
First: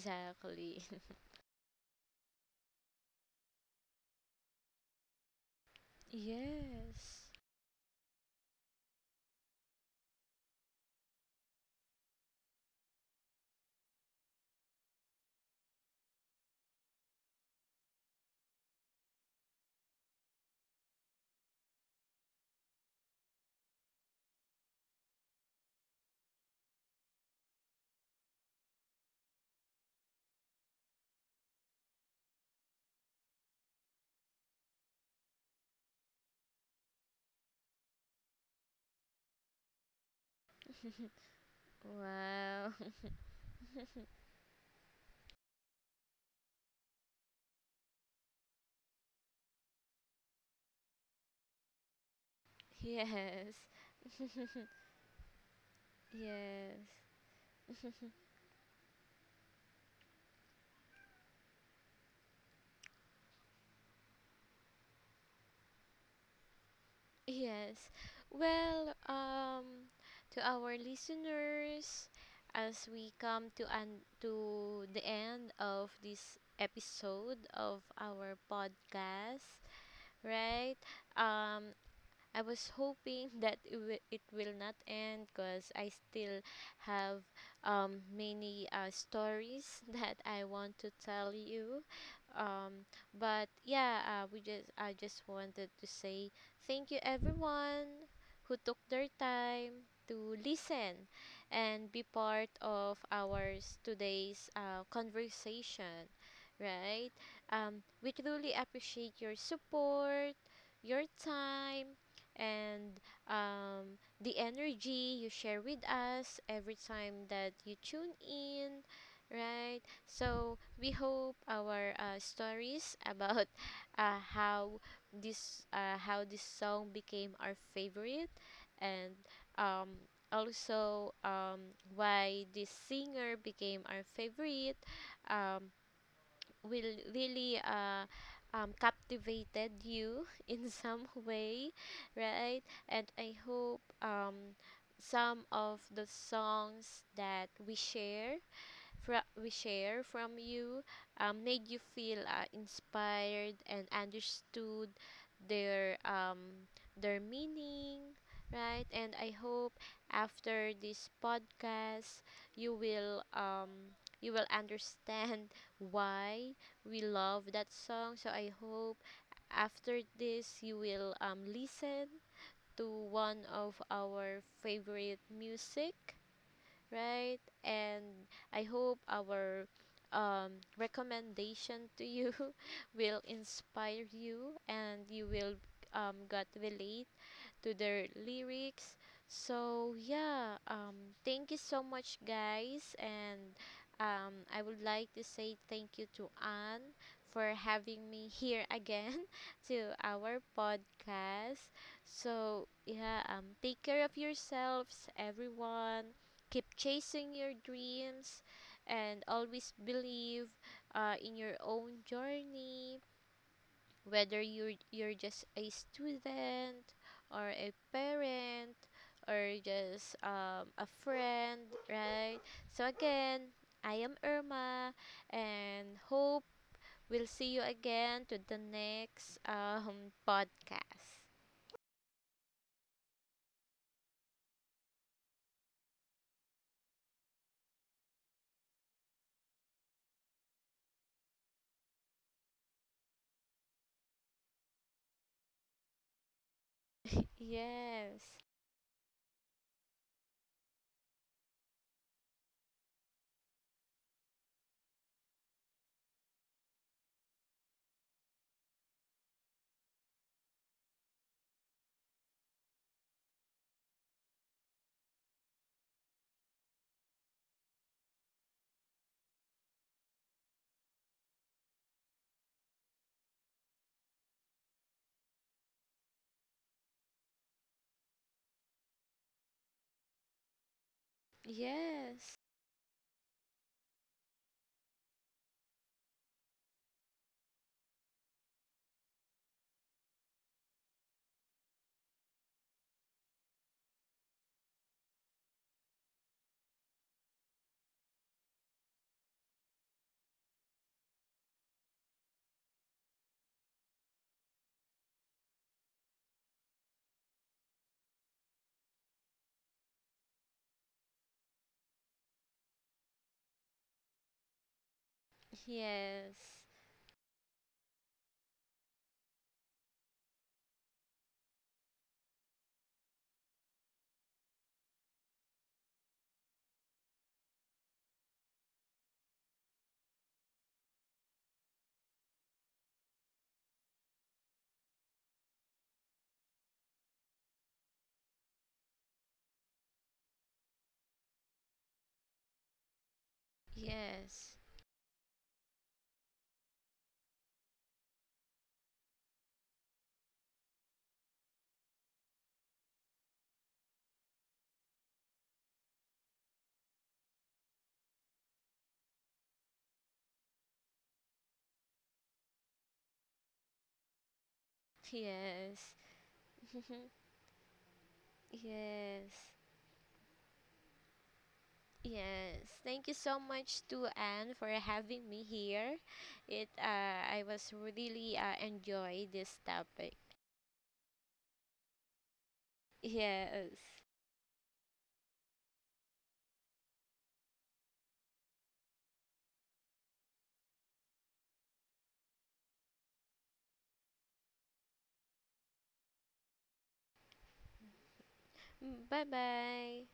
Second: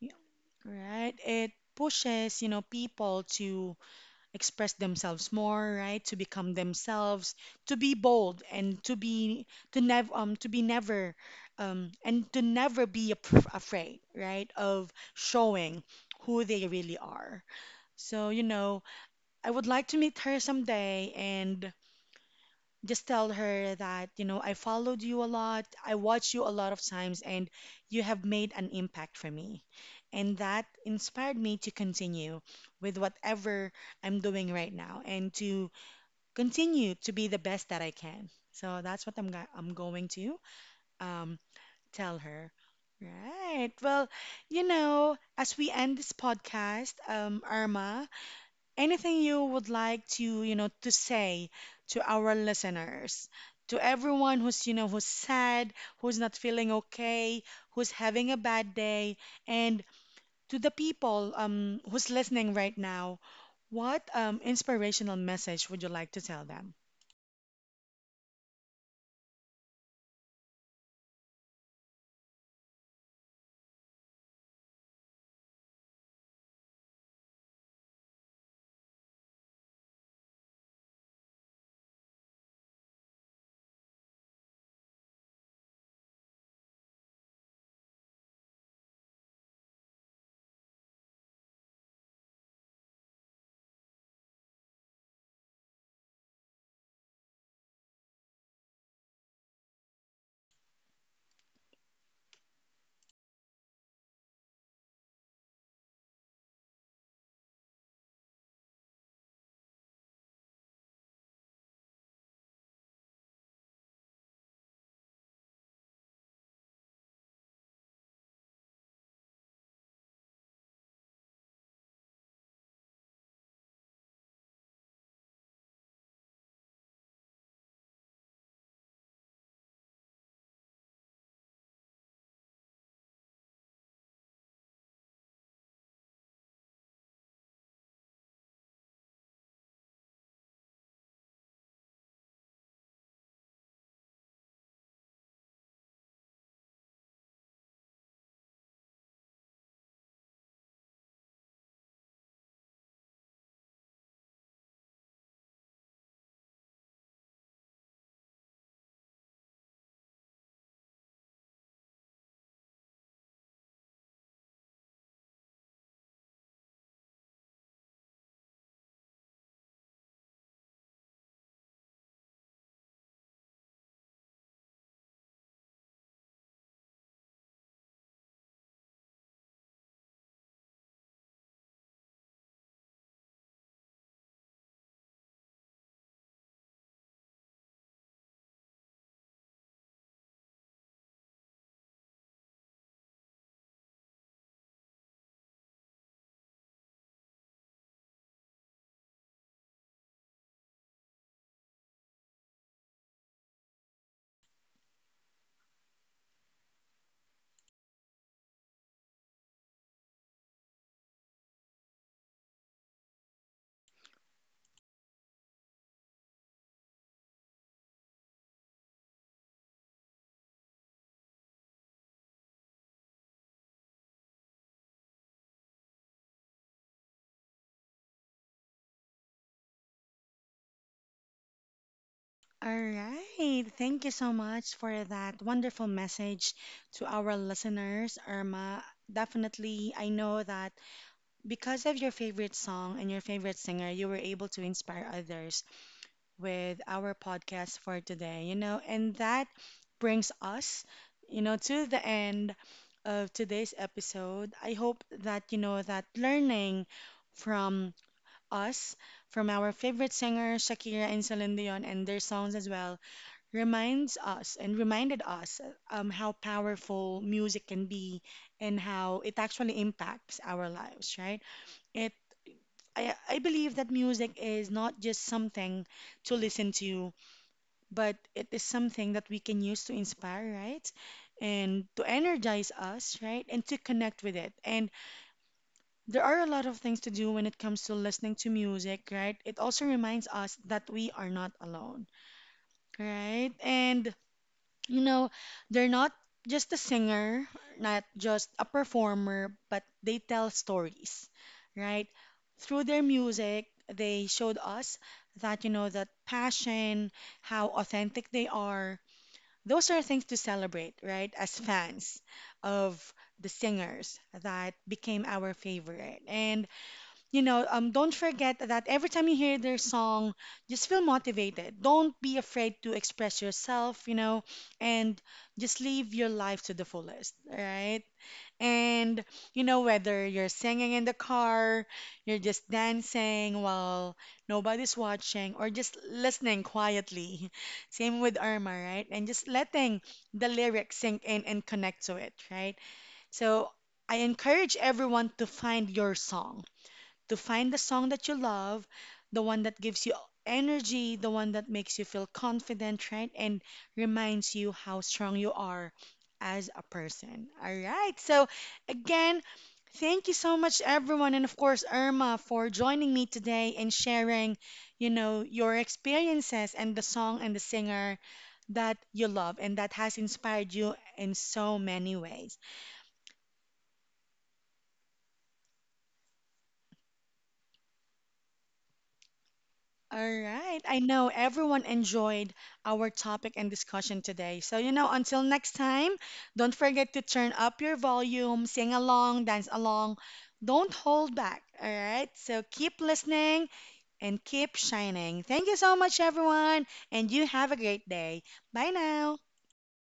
Speaker 1: Yeah, right? It pushes, you know, people to express themselves more, right? To become
Speaker 2: yes.
Speaker 1: themselves, to be bold, and to be to never um to be never um and to never be af- afraid, right? Of showing who they really are. So you know, I would like to meet her someday and just tell her that, you know, I followed you a lot, I watched you a lot of times, and you have made an impact for me. And that inspired me to continue with whatever I'm doing right now and to continue to be the best that I can. So that's what I'm go- I'm going to um, tell her.
Speaker 2: Wow.
Speaker 1: Right. Well, you know, as we end this podcast, um, Irma, anything you would like to, you know, to say to our listeners,
Speaker 2: yes.
Speaker 1: to everyone who's, you know, who's sad, who's not feeling
Speaker 2: Yes.
Speaker 1: okay, who's having a bad day, and to the people um, who's listening right now, what um, inspirational message would you like to tell them?
Speaker 2: Yes. Well, um, to our listeners, as we come to an to the end of this episode of our podcast, right? Um, I was hoping that it will, it will not end because I still have, um, many uh, stories that I want to tell you. Um, but yeah, uh, we just I just wanted to say thank you everyone who took their time to listen and be part of our s- today's uh, conversation, right? Um, we truly appreciate your support, your time, and, um, the energy you share with us every time that you tune in, right? So we hope our uh, stories about uh, how this uh, how this song became our favorite, and, um, also um, why this singer became our favorite. Um, will really, uh, um, captivated you in some way, right? And I hope, um, some of the songs that we share fro- we share from you, um, made you feel uh, inspired and understood their, um, their meaning, right, and I hope after this podcast you will, um, you will understand why we love that song. So I hope after this you will, um, listen to one of our favorite music, right? And I hope our, um, recommendation to you will inspire you and you will, um, got relate to their lyrics. So yeah, um, thank you so much, guys, and, um, I would like to say thank you to Anne for having me here again to our podcast. So yeah, um, take care of yourselves, everyone. Keep chasing your dreams, and always believe uh, in your own journey, whether you're you're just a student or a parent or just, um, a friend, right? So again, I am Irma, and hope we'll see you again to the next, um, podcast.
Speaker 1: All right. Thank you so much for that wonderful message to our listeners, Irma. Definitely, I know that because of your favorite song and your favorite singer, you were able to inspire others with our podcast for
Speaker 2: Yes,
Speaker 1: today, you know, and that brings us, you know, to the end of today's episode. I hope that, you know, that learning from us, from our favorite singer, Shakira and Celine Dion, and their songs as well, reminds us and reminded us um, how powerful music can be and how it actually impacts our lives, right? It I, I believe that music is not just something to listen to, but it is something that we can use to inspire, right? And to
Speaker 2: yes,
Speaker 1: energize us, right? And to connect with it. And there are a lot of things to do when it comes to listening to music, right? It also reminds us that we are not alone, right? And you know, they're not just a singer, not just a performer, but they tell stories, right? Through their music, they showed us that, you know, that passion, how authentic they are. Those are things to celebrate, right? As fans of the singers that became our favorite.
Speaker 2: yes,
Speaker 1: And you know, um, don't forget that every time you hear their song, just feel motivated. Don't be afraid to express yourself, you know, and just live your life to the fullest, right? And, you know, whether you're singing in the car, you're just dancing while nobody's watching, or just listening quietly. Same with Irma, right? And just letting the lyrics sink in and connect to it, right? So I
Speaker 2: yes,
Speaker 1: encourage everyone to find your song, to find the song that you love, the one that gives you energy, the one that makes you feel confident, right? And reminds you how strong you are as a person. All right. So, again, thank you so much, everyone. And of course, Irma, for joining me today and sharing, you know,
Speaker 2: yes.
Speaker 1: your experiences and the song and the singer that
Speaker 2: Yes.
Speaker 1: you love and that has inspired you in so many ways.
Speaker 2: Yes, thank you so much to Anne for having me here. It uh, I was really uh, enjoy this topic.
Speaker 1: All right. I know everyone enjoyed our topic
Speaker 2: Yes.
Speaker 1: and discussion today. So, you know, until next time, don't forget to turn up your volume, sing along, dance along. Don't hold back. All right. So keep listening and keep shining. Thank you so much, everyone. And you have a great day. Bye
Speaker 2: Bye
Speaker 1: now.
Speaker 2: bye.